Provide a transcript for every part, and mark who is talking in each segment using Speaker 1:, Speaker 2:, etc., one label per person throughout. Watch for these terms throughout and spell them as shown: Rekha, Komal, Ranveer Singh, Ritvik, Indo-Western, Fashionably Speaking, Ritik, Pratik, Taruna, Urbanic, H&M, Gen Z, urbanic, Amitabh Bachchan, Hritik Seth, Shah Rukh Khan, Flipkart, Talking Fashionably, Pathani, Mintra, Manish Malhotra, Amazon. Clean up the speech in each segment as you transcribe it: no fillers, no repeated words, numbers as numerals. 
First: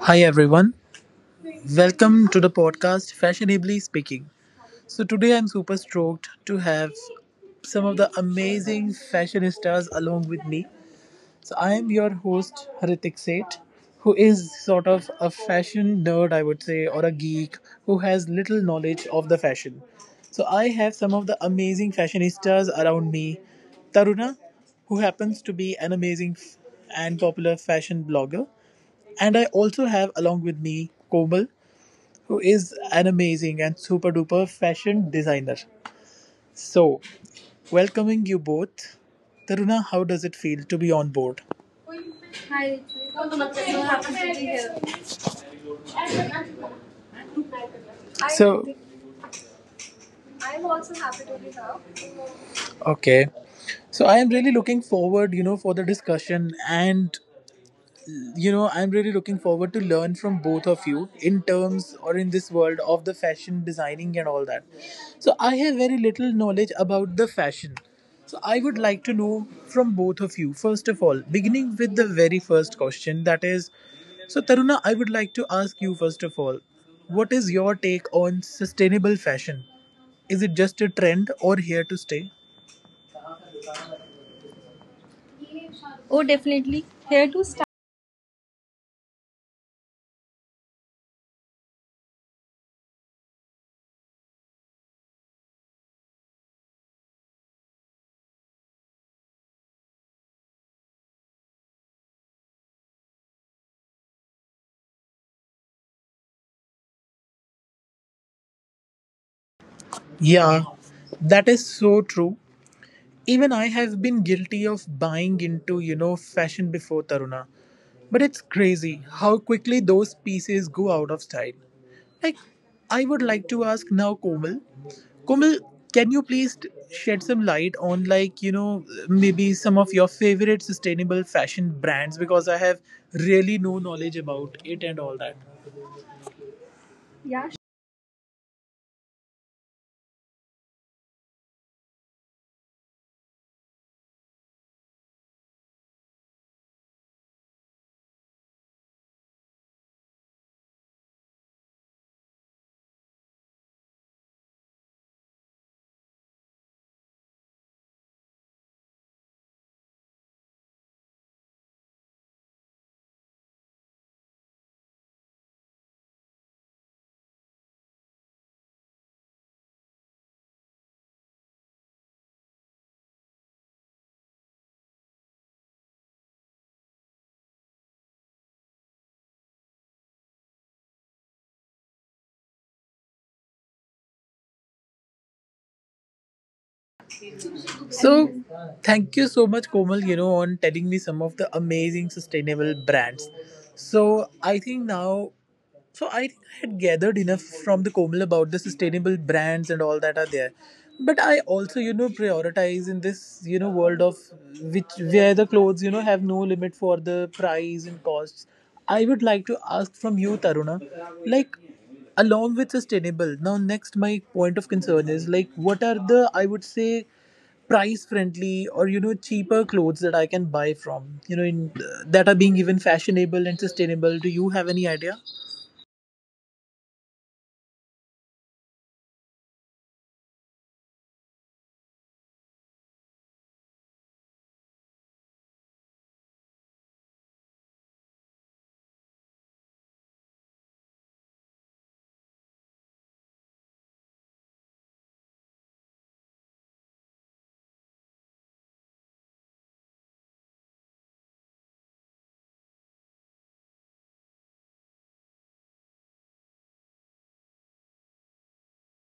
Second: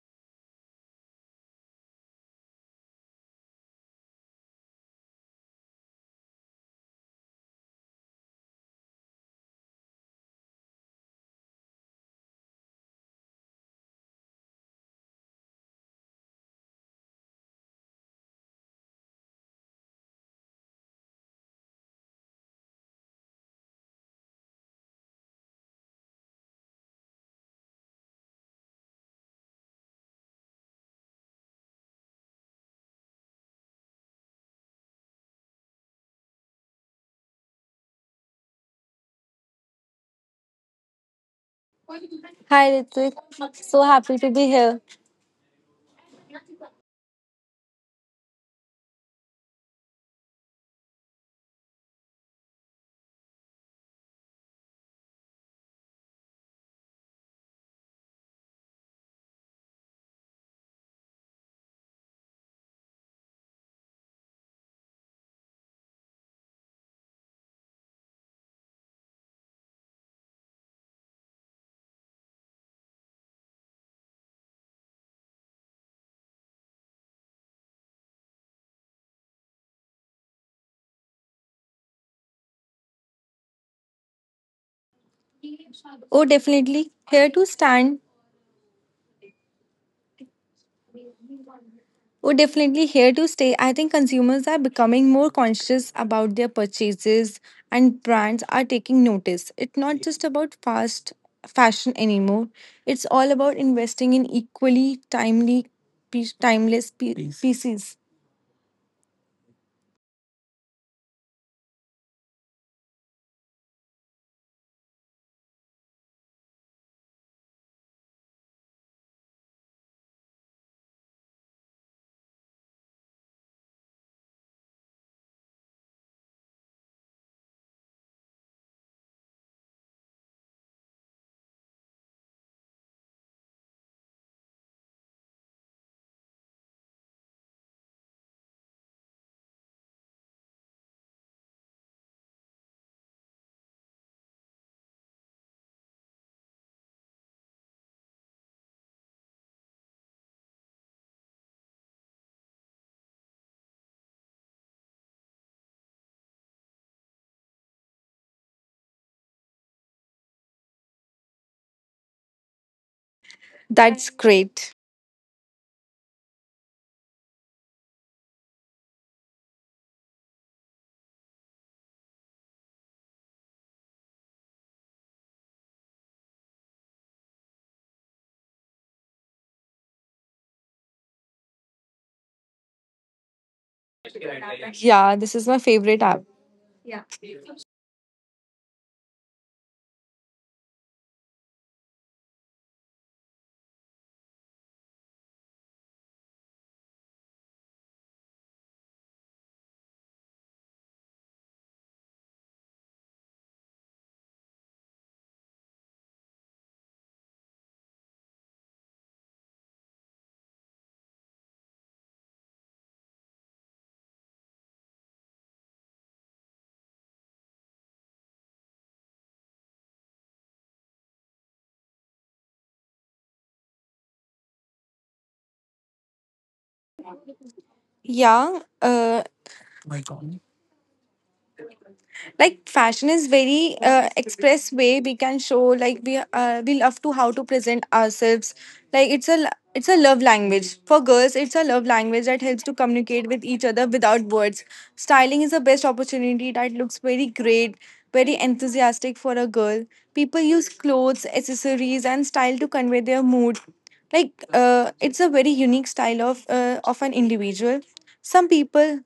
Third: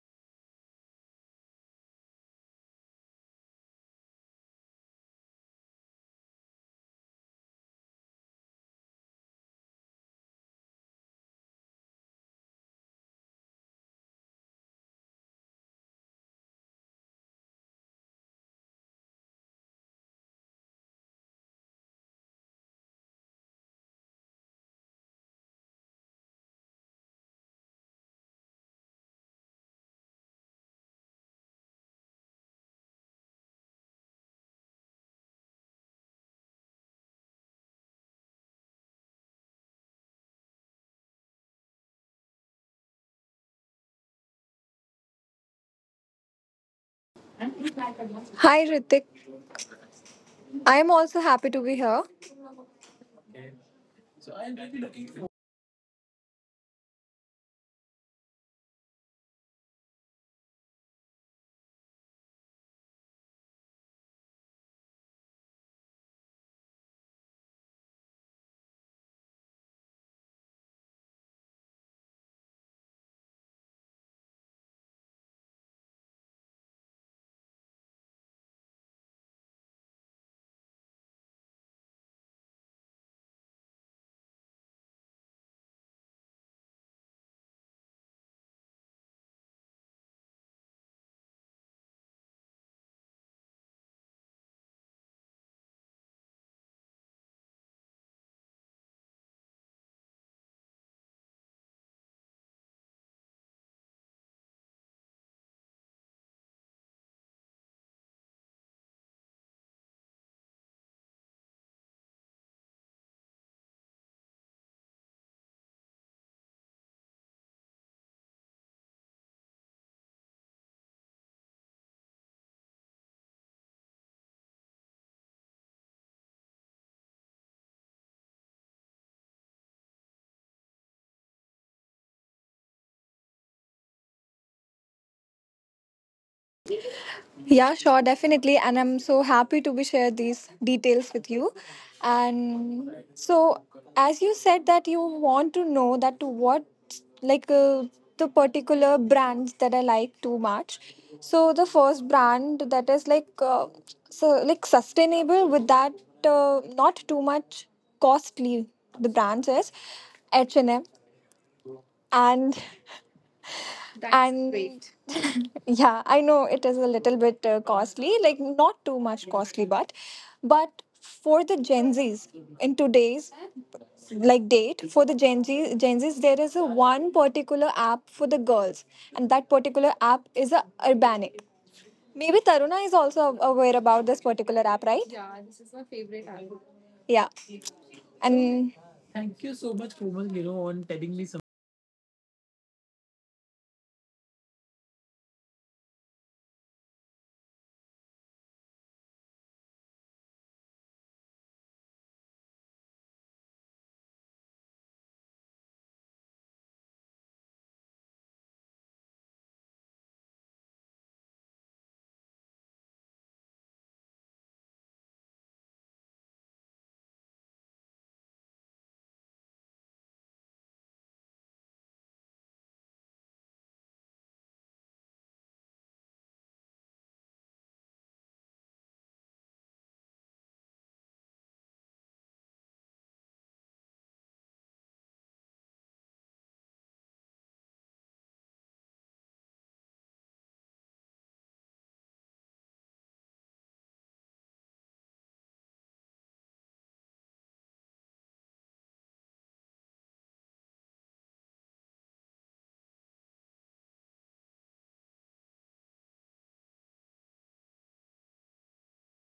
Speaker 1: Hi everyone, welcome to the podcast Fashionably Speaking. So today I'm super stoked to have some of the amazing fashionistas along with me. So I am your host Hritik Seth, who is sort of a fashion nerd, I would say, or a geek who has little knowledge of the fashion. So I have some of the amazing fashionistas around me. Taruna, who happens to be an amazing and popular fashion blogger, and I also have along with me Komal, who is an amazing and super duper fashion designer. So, welcoming you both. Taruna, how does it feel to be on board?
Speaker 2: Hi
Speaker 1: Hi,
Speaker 2: Ritvik,
Speaker 1: Ritu. I'm
Speaker 2: so
Speaker 1: so
Speaker 2: happy
Speaker 1: happy
Speaker 2: to be
Speaker 1: to be
Speaker 2: here.
Speaker 1: here.
Speaker 3: Hi
Speaker 1: So,
Speaker 3: Ritik.
Speaker 1: I'm
Speaker 3: I'm
Speaker 1: also
Speaker 3: also
Speaker 1: happy
Speaker 3: happy
Speaker 1: to
Speaker 3: to
Speaker 1: be
Speaker 3: be here.
Speaker 1: here. Okay. So, I am really looking forward, for the discussion and you know I'm really looking forward to learn from both of you in terms or in this world of the fashion designing and all that. So I have very little knowledge about the fashion, so I would like to know from both of you, first of all, beginning with the very first question, that is, so Taruna, I would like to ask you first of all, what is your take on sustainable fashion? Is it just a trend or here to stay?
Speaker 2: Oh,
Speaker 1: Oh,
Speaker 2: definitely
Speaker 1: definitely.
Speaker 2: here
Speaker 1: Here
Speaker 2: to
Speaker 1: to start.
Speaker 2: stand. Oh, definitely here to stay. I think consumers are becoming more conscious about their purchases, and brands are taking notice. It's not just about fast fashion anymore. It's all about investing in equally timely, piece- timeless pie- pieces.
Speaker 1: Yeah, that is so true. Even I have been guilty of buying into, fashion before Taruna. But it's crazy how quickly those pieces go out of style. Like, I would like to ask now, Komal. Komal, can you please shed some light on, like, maybe some of your favorite sustainable fashion brands? Because I have really no knowledge about it and all that.
Speaker 3: Yeah, sure, definitely. And I'm so happy to be share these details with you. And so as you said that you want to know that to what like uh, the particular brands that I like too much. So the first brand that is so like sustainable with that not too much costly the brands is H&M and M and That's
Speaker 2: That's
Speaker 3: and
Speaker 2: great.
Speaker 3: great. Yeah, I know it is a little bit costly, like not too much costly, but for the gen z's in today's like date for the gen z's there is a one particular app for the girls, and that particular app is a urbanic. Maybe Taruna is also aware about this particular app, right?
Speaker 2: Yeah, this is my favorite app.
Speaker 3: Yeah.
Speaker 1: So,
Speaker 3: And
Speaker 1: thank you so much, Komal, you know, on telling me some of the amazing sustainable brands. So, I think now so, I think I had gathered enough from the Komal about the sustainable brands and all that are there. But I also, you know, prioritize in this, you know, world of which where the clothes, you know, have no limit for the price and costs. I would like to ask from you, Taruna, like along with sustainable. Now, next, my point of concern is like, what are the, I would say, price friendly or you know cheaper clothes that I can buy from? You know, in that are being even fashionable and sustainable. Do you have any idea?
Speaker 2: Yeah, like fashion is very express way we can show, like we love to how to present ourselves, like it's a love language for girls. It's a love language that helps to communicate with each other without words. Styling is the best opportunity that looks very great, very enthusiastic for a girl. People use clothes, accessories, and style to convey their mood, like it's a very unique style of of an individual. Some people,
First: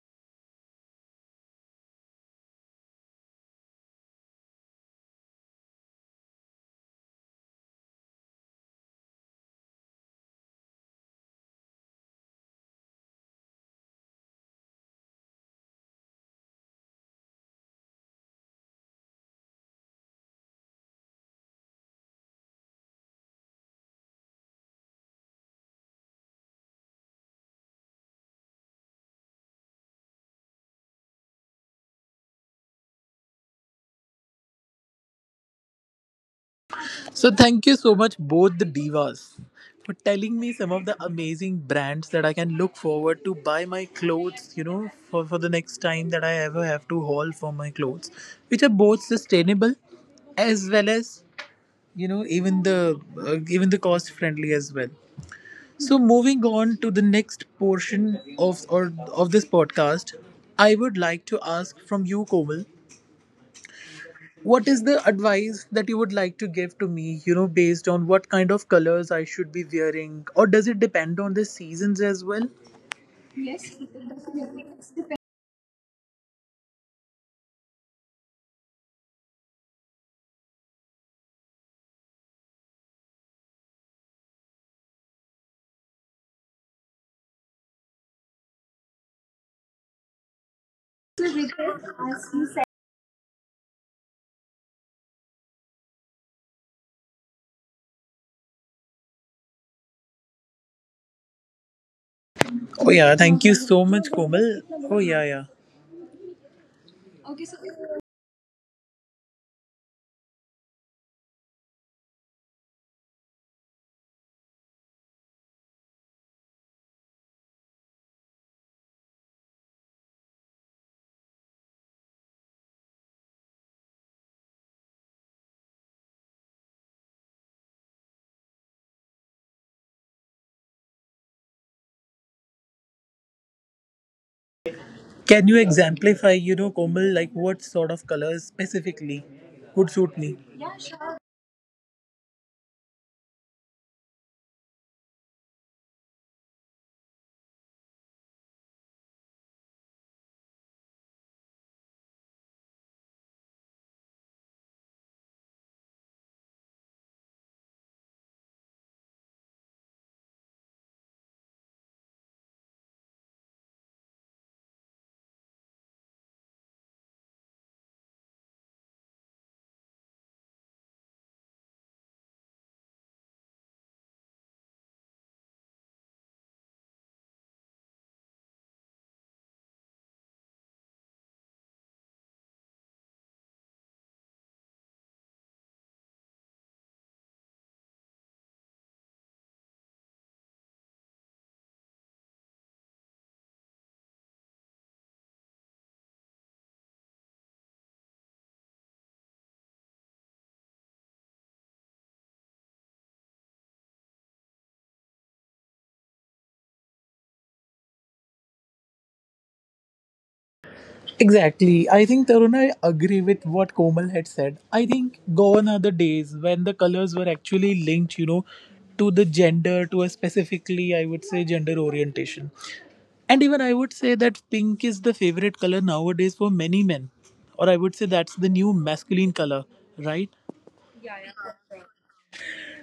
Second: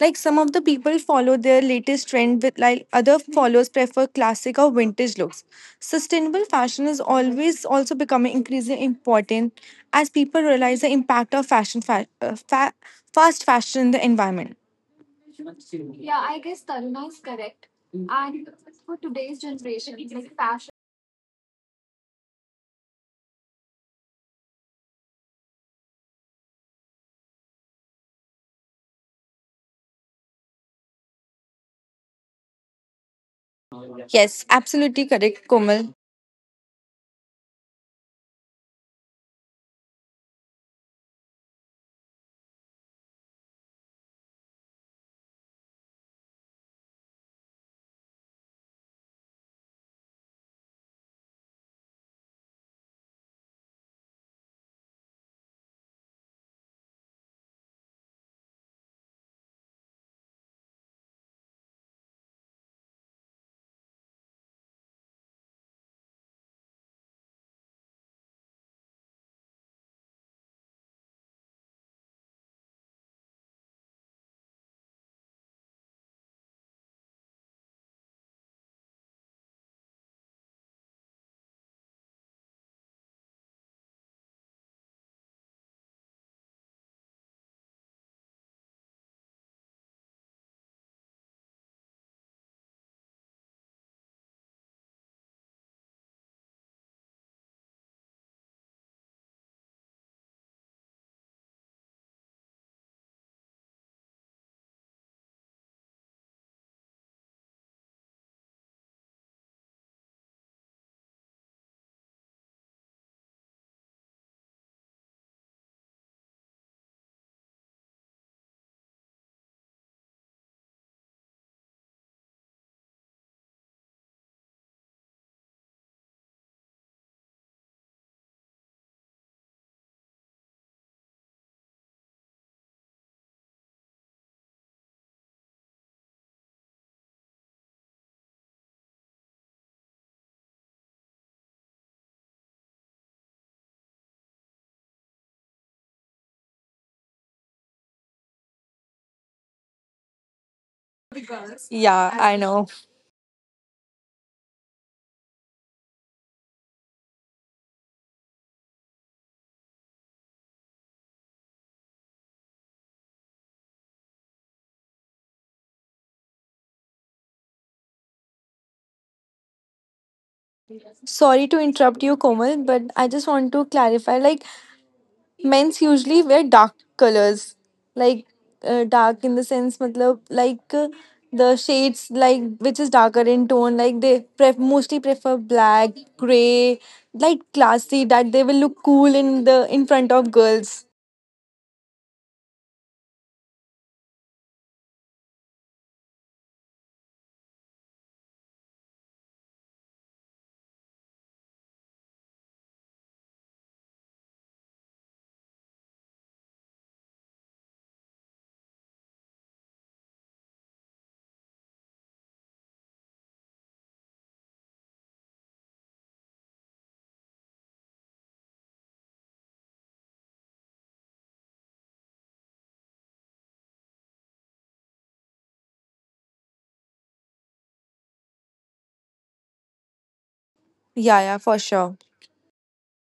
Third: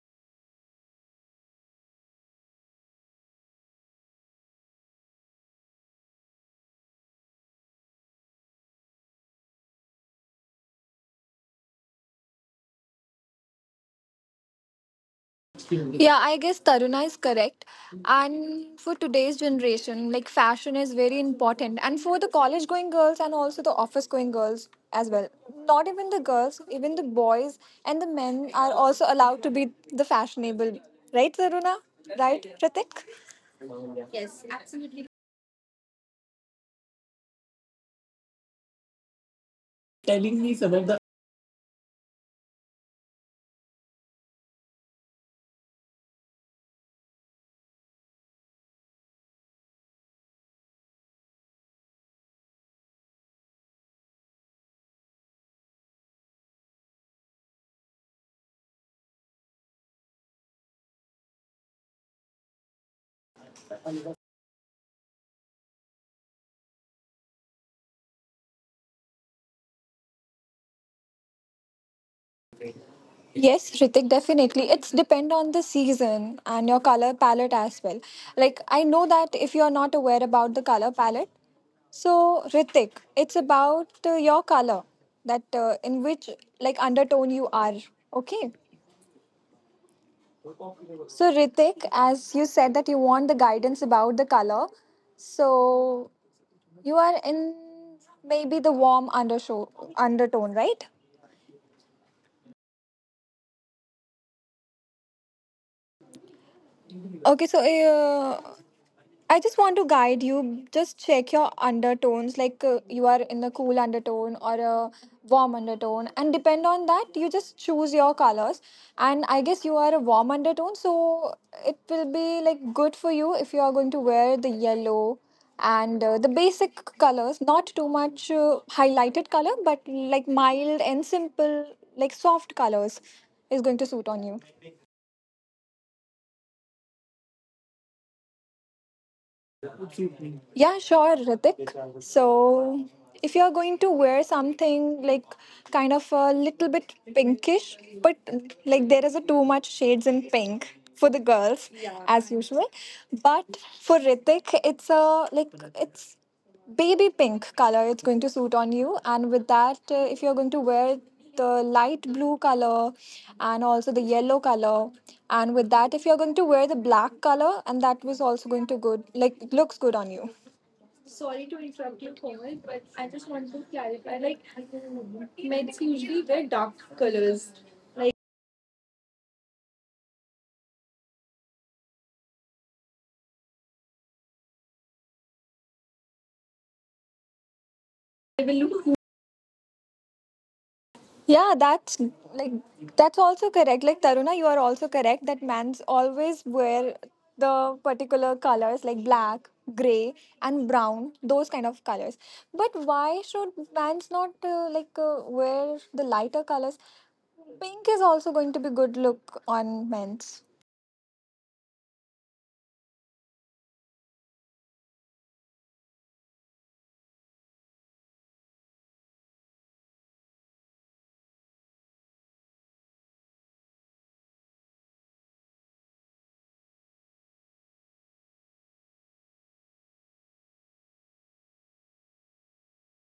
Speaker 2: like some of the people follow their latest trend, with like other followers prefer classic or vintage looks. Sustainable fashion is always also becoming increasingly important as people realize the impact of fast fashion in the environment.
Speaker 3: yeah, I guess Taruna is correct. And for today's generation, like fashion is very important. And for the college going girls and also the office going girls as well. Not even the girls, even the boys and the men are also allowed to be the fashionable. Right, Taruna? Right, Pratik?
Speaker 2: Yes, absolutely correct, Komal.
Speaker 1: So thank you so much, both the divas, for telling
Speaker 3: Telling
Speaker 1: me
Speaker 3: me
Speaker 1: some
Speaker 3: some
Speaker 1: of
Speaker 3: of the.
Speaker 1: the amazing brands that I can look forward to buy my clothes, you know, for the next time that I ever have to haul for my clothes, which are both sustainable as well as, you know, even the cost friendly as well. So moving on to the next portion of or of this podcast, I would like to ask from you, Komal, what is the advice that you would like to give to me, you know, based on what kind of colors I should be wearing? Or does it depend on the seasons as well?
Speaker 3: Yes,
Speaker 1: Yes, it
Speaker 3: Ritik,
Speaker 1: will
Speaker 3: definitely.
Speaker 1: definitely
Speaker 3: It's
Speaker 1: it's
Speaker 3: depend on the season and your color palette as well. Like I know that if you are not aware about the color palette, so Ritik, it's about your color, that in which like undertone you are. Okay. So Ritik,
Speaker 1: because
Speaker 3: as
Speaker 1: as
Speaker 3: you
Speaker 1: you said.
Speaker 3: said that you want the guidance about the color, so you are in maybe the warm undershow undertone, right?
Speaker 1: Oh, yeah. Thank you so much, Komal. Oh, yeah, yeah.
Speaker 3: Okay,
Speaker 1: Okay,
Speaker 3: so
Speaker 1: so
Speaker 3: I just want to guide you. Just check your undertones, like you are in the cool undertone or a warm undertone, and depend on that, you just choose your colors. And I guess you are a warm undertone, so it will be like good for you if you are going to wear the yellow and the basic colors, not too much highlighted color, but like mild and simple, like soft colors is going to suit on
Speaker 1: can you exemplify, you know, Komal, like what sort of colors specifically would suit
Speaker 3: you.
Speaker 1: me?
Speaker 3: Yeah,
Speaker 1: Yeah,
Speaker 3: sure,
Speaker 1: sure.
Speaker 3: Ritik. So, if you're going to wear something like kind of a little bit pinkish, but like there is a too much shades in pink for the girls
Speaker 2: Yeah,
Speaker 3: as
Speaker 2: I
Speaker 3: usual,
Speaker 2: know.
Speaker 3: but for Ritik, it's a like it's baby pink color, it's going to suit on you. And with that, if you're going to wear the light blue color and also the yellow color, and with that if you're going to wear the black color, and that was also going to good, like looks good on you.
Speaker 2: Sorry to interrupt you, Komal, but I just want to clarify, like men's usually wear dark colors, like dark in the sense matlab, like the shades like which is darker in tone, like they mostly prefer black, gray, like classy, that they will look cool in the in front of girls.
Speaker 3: Yeah, like that's also correct. Like Taruna, you are also correct that men's always wear the particular colors like black, gray, and brown, those kind of colors. But why should men's not wear the lighter colors? Pink is also going to be good look on men's.
Speaker 1: Exactly. I think Taruna, I agree with what Komal had said. I think gone are the days when the colors were actually linked, you know, to the gender, to a specifically, I would say, gender orientation. And even I would say that pink is the favorite color nowadays for many men. Or I would say that's the new masculine color, right?
Speaker 2: Yeah, yeah, for sure.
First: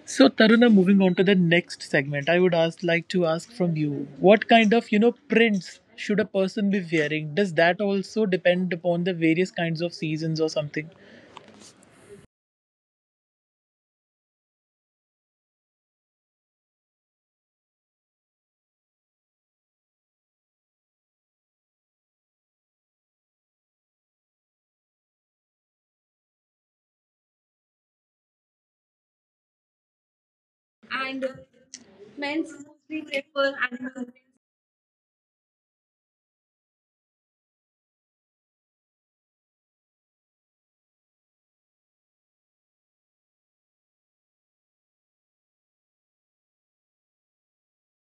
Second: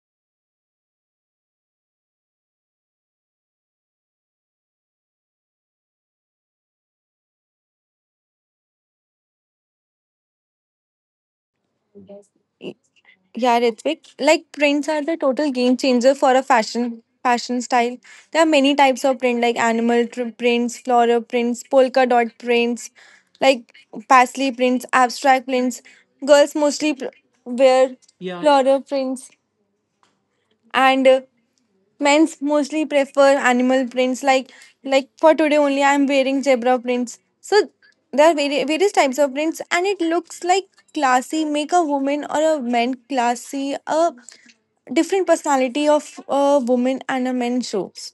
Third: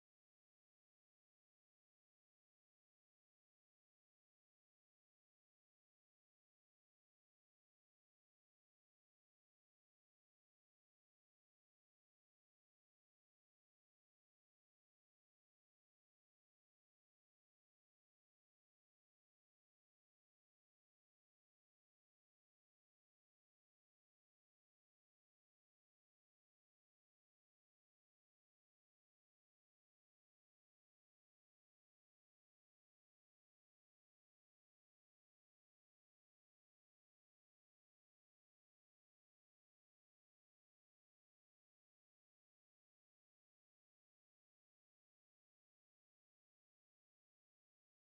Speaker 1: So Taruna, moving on to the next segment, I would ask like to ask from you, what kind of you know prints should a person be wearing? Does that also depend upon the various kinds of seasons or something?
Speaker 2: Yeah, Ritvik. Like prints are the total game changer for a fashion style. There are many types of print, like animal prints, floral prints, polka dot prints, like paisley prints, abstract prints. Girls mostly wear floral prints, and men's
Speaker 1: Men's
Speaker 2: mostly
Speaker 1: mostly
Speaker 2: prefer
Speaker 1: prefer
Speaker 2: animal
Speaker 1: animal.
Speaker 2: prints. Like for today only, I'm wearing zebra prints. So there are various types of prints, and it looks like classy. Make a woman or a man classy. A different personality of a woman and a man shows.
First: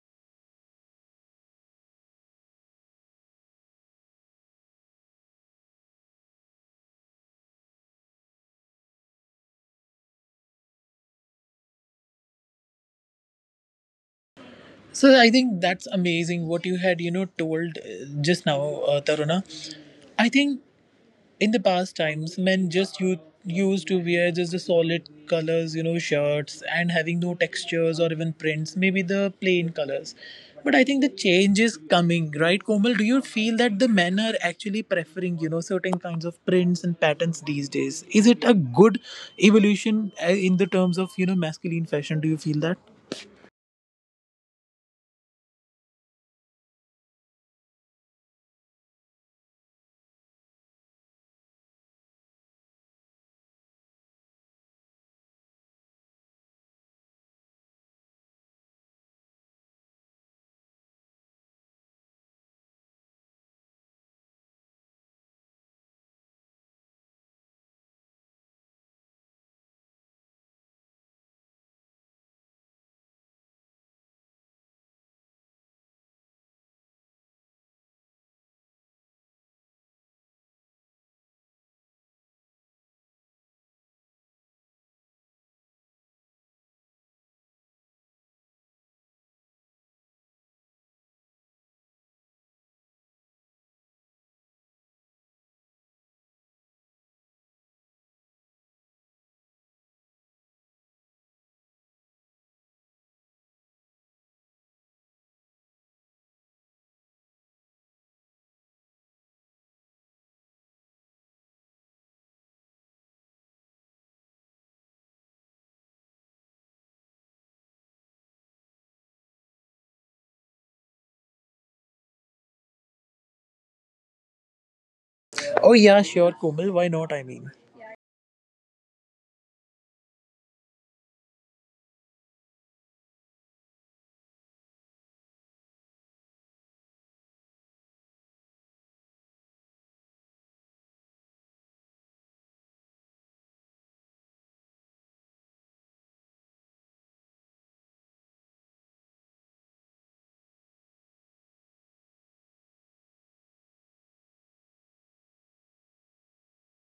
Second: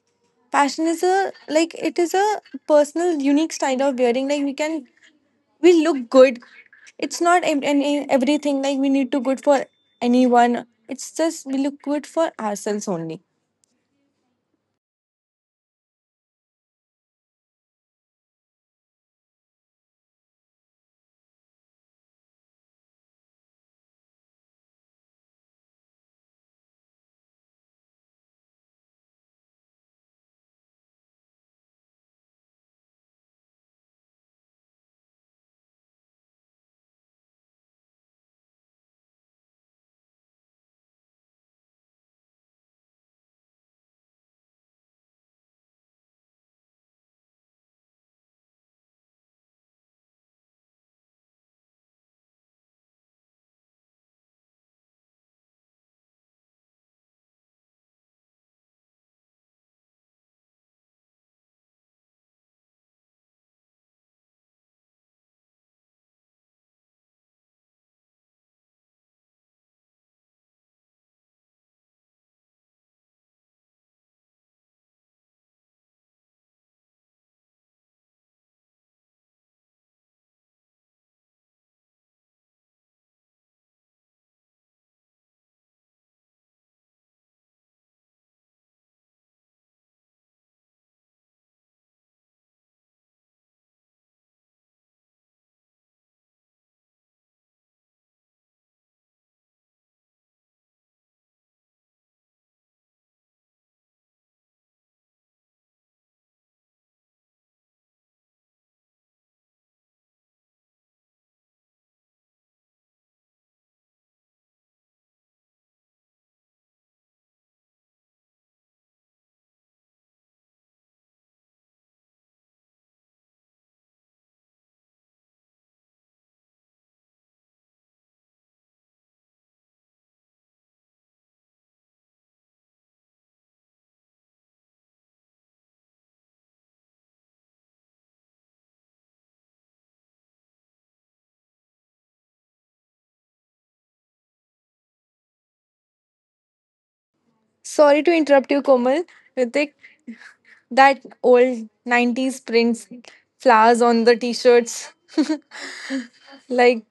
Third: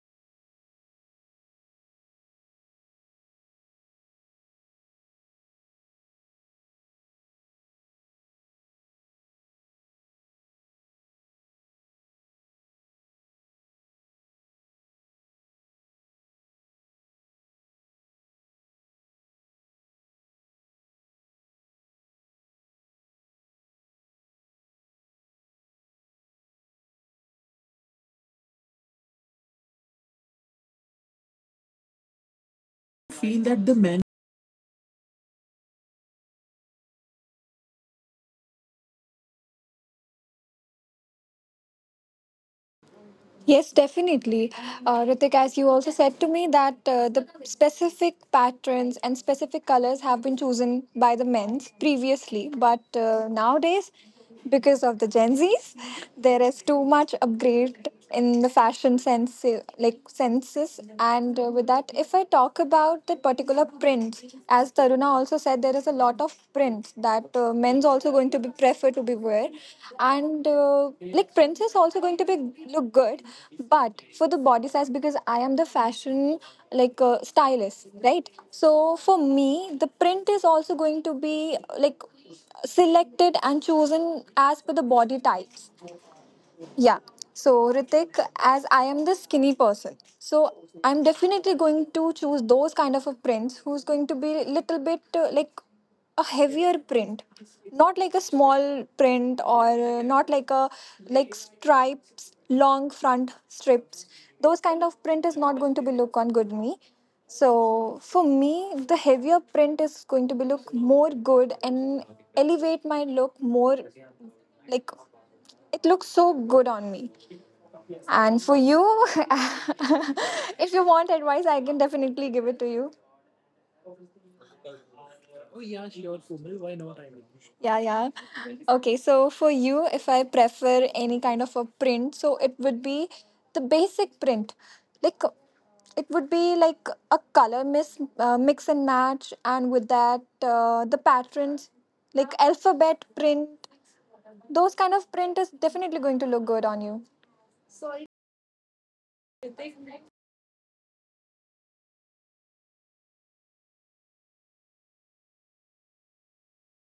Speaker 2: Fashion is a, like it is a personal, unique style of wearing. Like we can, we look good. It's not any everything, like we need to good for anyone. It's just we look good for ourselves only.
Speaker 1: So I think that's amazing what you had you know told just now, Taruna. I think in the past times men just used to wear just the solid colors, you know, shirts, and having no textures or even prints, maybe the plain colors. But I think the change is coming, right, Komal? Do you
Speaker 3: Feel
Speaker 1: feel
Speaker 3: that the
Speaker 1: that the
Speaker 3: men.
Speaker 1: men are actually preferring, you know, certain kinds of prints and patterns these days? Is it a good evolution in the terms of you know masculine fashion? Do you feel that?
Speaker 3: Yes, definitely. Ritik, as you also said to me, that the specific patterns and specific colors have been chosen by the men's previously, but nowadays, because of the Gen Zs, there is too much upgrade in the fashion sense, like senses. And with that, if I talk about the particular prints, as Taruna also said, there is a lot of prints that men's also going to be prefer to be wear, and like prints is also going to be look good, but for the body size because I am the fashion stylist, right? So for me, the print is also going to be like selected and chosen as per the body types, yeah. So, Ritik, as I am the skinny person, so I'm definitely going to choose those kind of a prints who's going to be little bit a heavier print, not like a small print or not like a like stripes, long front strips. Those kind of print is not going to be look on good me. So for me, the heavier print is going to be look more good and elevate my look more, like it looks so good on me. And for you, if you want advice, I can definitely give it to you.
Speaker 1: Oh
Speaker 3: Yeah,
Speaker 1: yeah, sure, Komal. Why not? I mean,
Speaker 3: yeah. Okay, so for you, if I prefer any kind of a print, so it would be the basic print. Like it would be like a color mix, mix and match, and with that, the patterns, like alphabet print. Those kind of print is definitely going to look good on you.
Speaker 2: Sorry to interrupt you, Komal. Ritik, that old 90s prints, flowers on the t-shirts. Like,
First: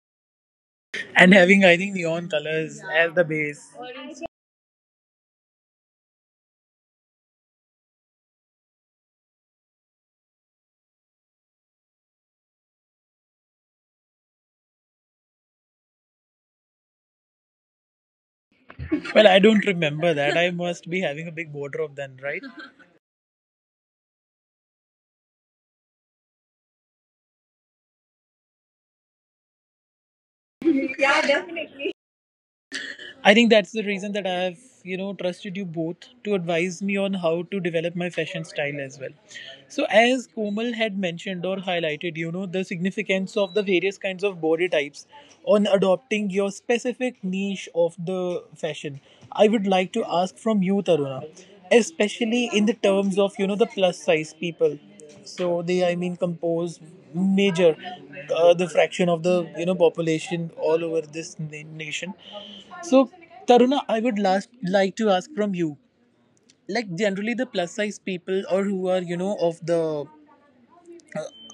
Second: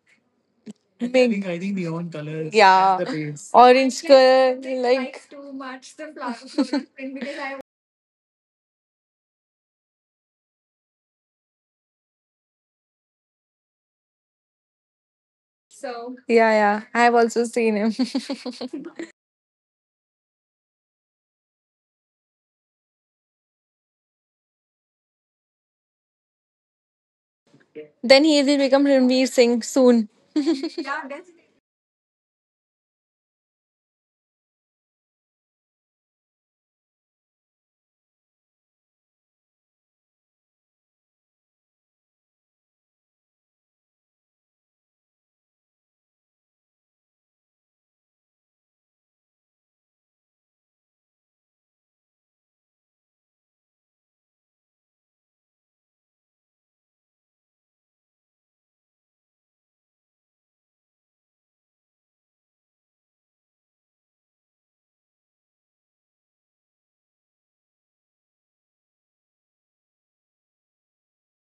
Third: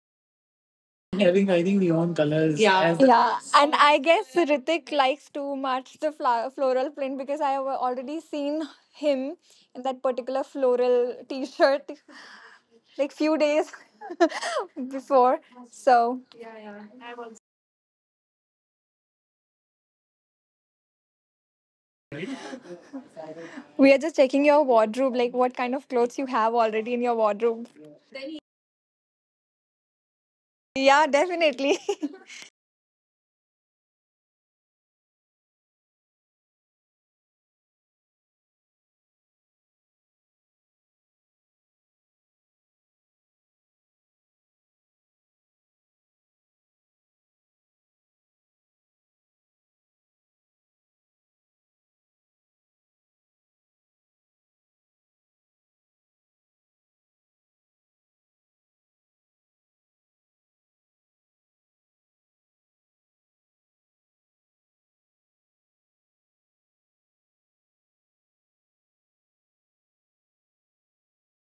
Speaker 2: I
Speaker 1: and
Speaker 2: maybe
Speaker 3: Having, I
Speaker 1: having I
Speaker 2: neon,
Speaker 3: think the
Speaker 1: think
Speaker 3: own
Speaker 1: neon
Speaker 3: colors. Yeah.
Speaker 1: colors
Speaker 3: As
Speaker 2: yeah,
Speaker 1: as the
Speaker 3: yeah,
Speaker 1: base.
Speaker 3: and I
Speaker 2: orange
Speaker 3: guess
Speaker 2: color,
Speaker 3: Ritik
Speaker 2: like.
Speaker 3: likes to match the floral print, because I have already seen him in that particular floral T-shirt like few days before. So
Speaker 2: Yeah, yeah. I have also seen him.
Speaker 1: Well, I don't remember that. I must be having a big wardrobe then, right?
Speaker 3: we are just checking your wardrobe, like what kind of clothes you have already in your wardrobe.
Speaker 2: Then he will become Ranveer Singh soon.
Speaker 3: Yeah, definitely.
Speaker 1: I think that's the reason that I have, you know, trusted you both to advise me on how to develop my fashion style as well. So, as Komal had mentioned or highlighted, you know, the significance of the various kinds of body types on adopting your specific niche of the fashion, I would like to ask from you, Taruna, especially in the terms of, you know, the plus size people. So they, I mean, compose major the fraction of the you know population all over this nation. So Taruna, I would last like to ask from you, like generally the plus size people or who are you know of the,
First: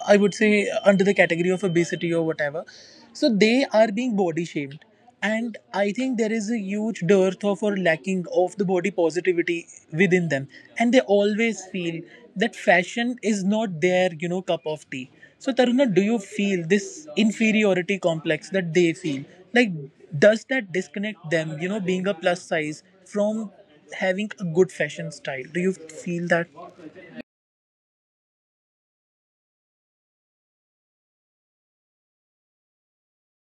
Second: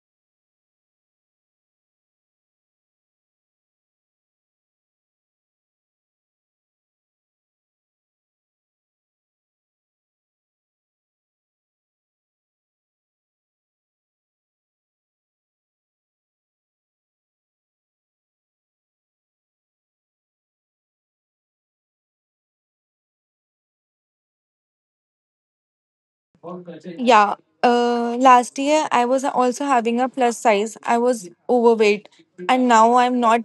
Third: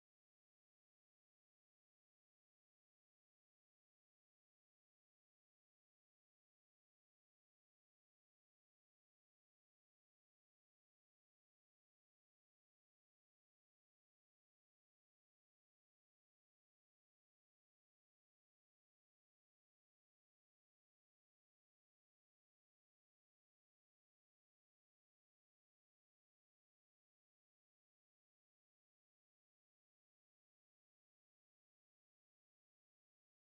Speaker 1: I would say, under the category of obesity or whatever. So they are being body shamed. And I think there is a huge dearth of or lacking of the body positivity within them. And they always feel that fashion is not their, you know, cup of tea. So Taruna, do you feel this inferiority complex that they feel? Like, does that disconnect them, you know, being a plus size from having a good fashion style? Do you feel that?
Speaker 2: Yeah. Last year I was also having a plus size. I was overweight, and now I'm not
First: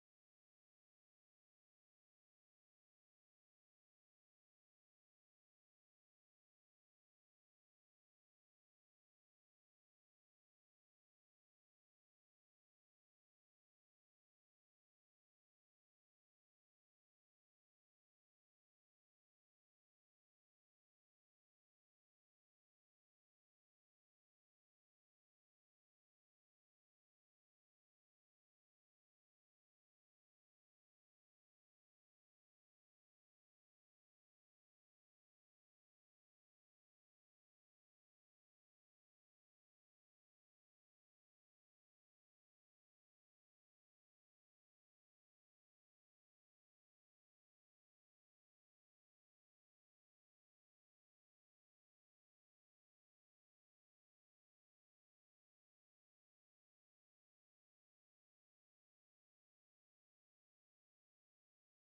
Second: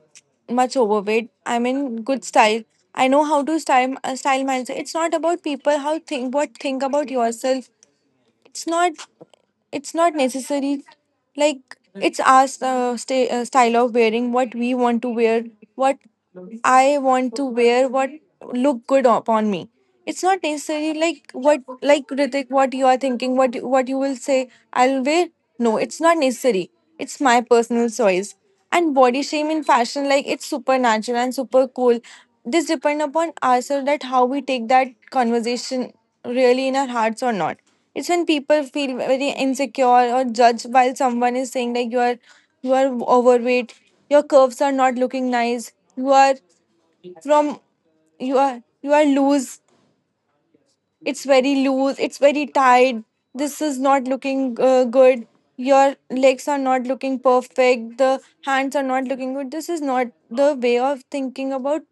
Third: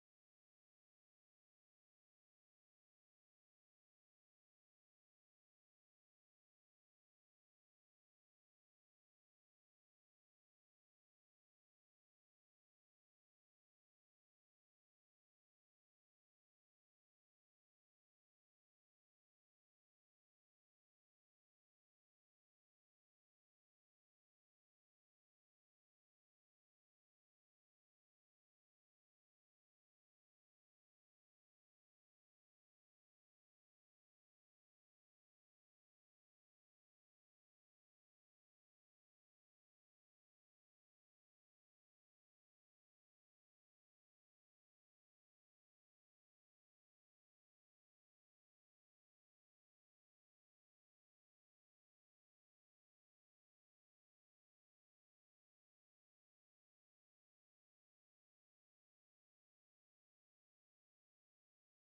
Speaker 2: much overweight. I'm in good style. I know how to style myself. It's not about people how think what think about yourself. It's not it's not necessary, like it's our sta style of wearing what we want to wear, what I want to wear, what look good upon me. It's not necessarily like what, like Ritik, what you are thinking, what you will say, I'll wear. No, it's not necessary. It's my personal choice. And body shame in fashion, like it's supernatural and super cool. This depend upon ourselves that how we take that conversation really in our hearts or not. It's when people feel very insecure or judged while someone is saying like you are overweight, your curves are not looking nice, you are from you are loose, it's very loose, it's very tight, this is not looking good, your legs are not looking perfect, the hands are not looking good. This is not the way of thinking about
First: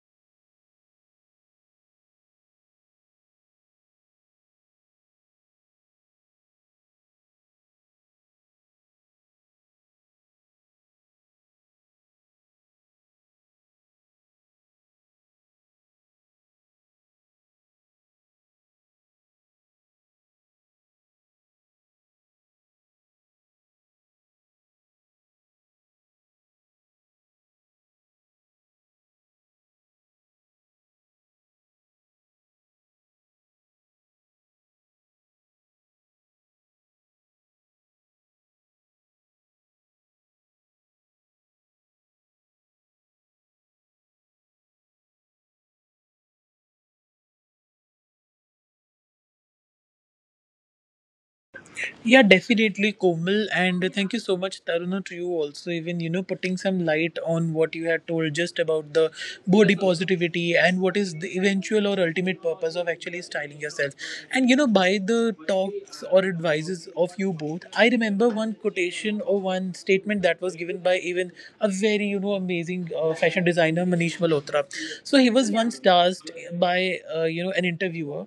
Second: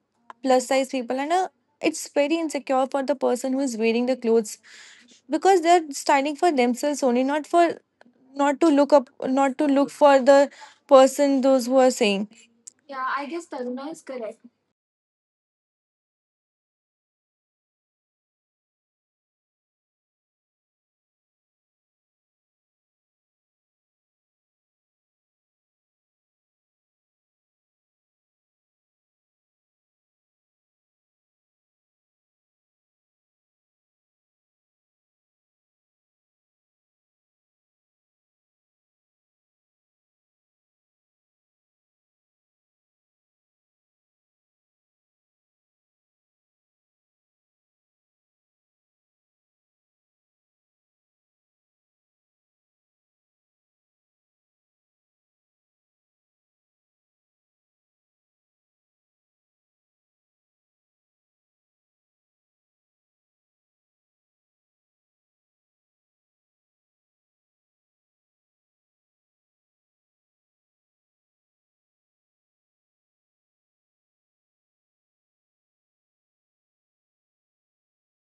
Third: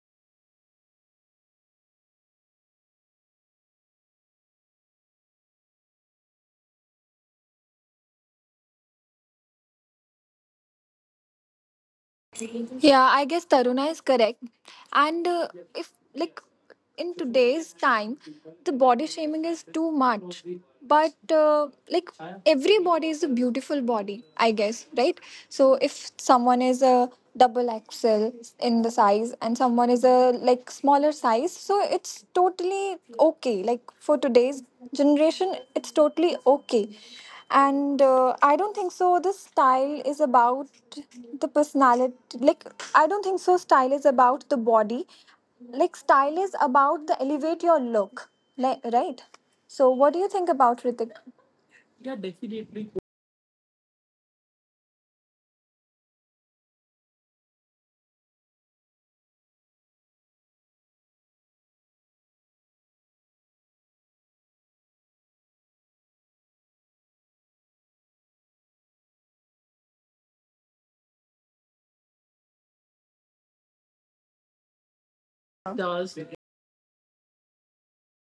Speaker 2: plus size people, and it's very insecure for the person who is wearing the clothes, because they're styling for themselves only, not for not to look up, not to look for the person those who are saying.
Speaker 3: Yeah, I guess Taruna is correct. And if, like, in today's time, the body shaming is too much. But, like, every body is a beautiful body, I guess, right? So, if someone is a double XL in the size and someone is a, like, smaller size, so it's totally okay. Like, for today's generation, it's totally okay. And I don't think so the style is about the personality. Like I don't think so style is about the body. Like style is about the elevate your look, like, right? So what do you think about Ritik? Yeah,
Speaker 1: Yeah,
Speaker 3: definitely.
Speaker 1: definitely, Komal. And thank you so much, Taruna, to you also, even, you know, putting some light on what you had told just about the body positivity and what is the eventual or ultimate purpose of actually styling yourself. And, you know, by the talks or advices of you both, I remember one quotation or one statement that was given by even a very, you know, amazing fashion designer, Manish Malhotra. So he was once
Speaker 3: Does
Speaker 1: asked by, you know, an interviewer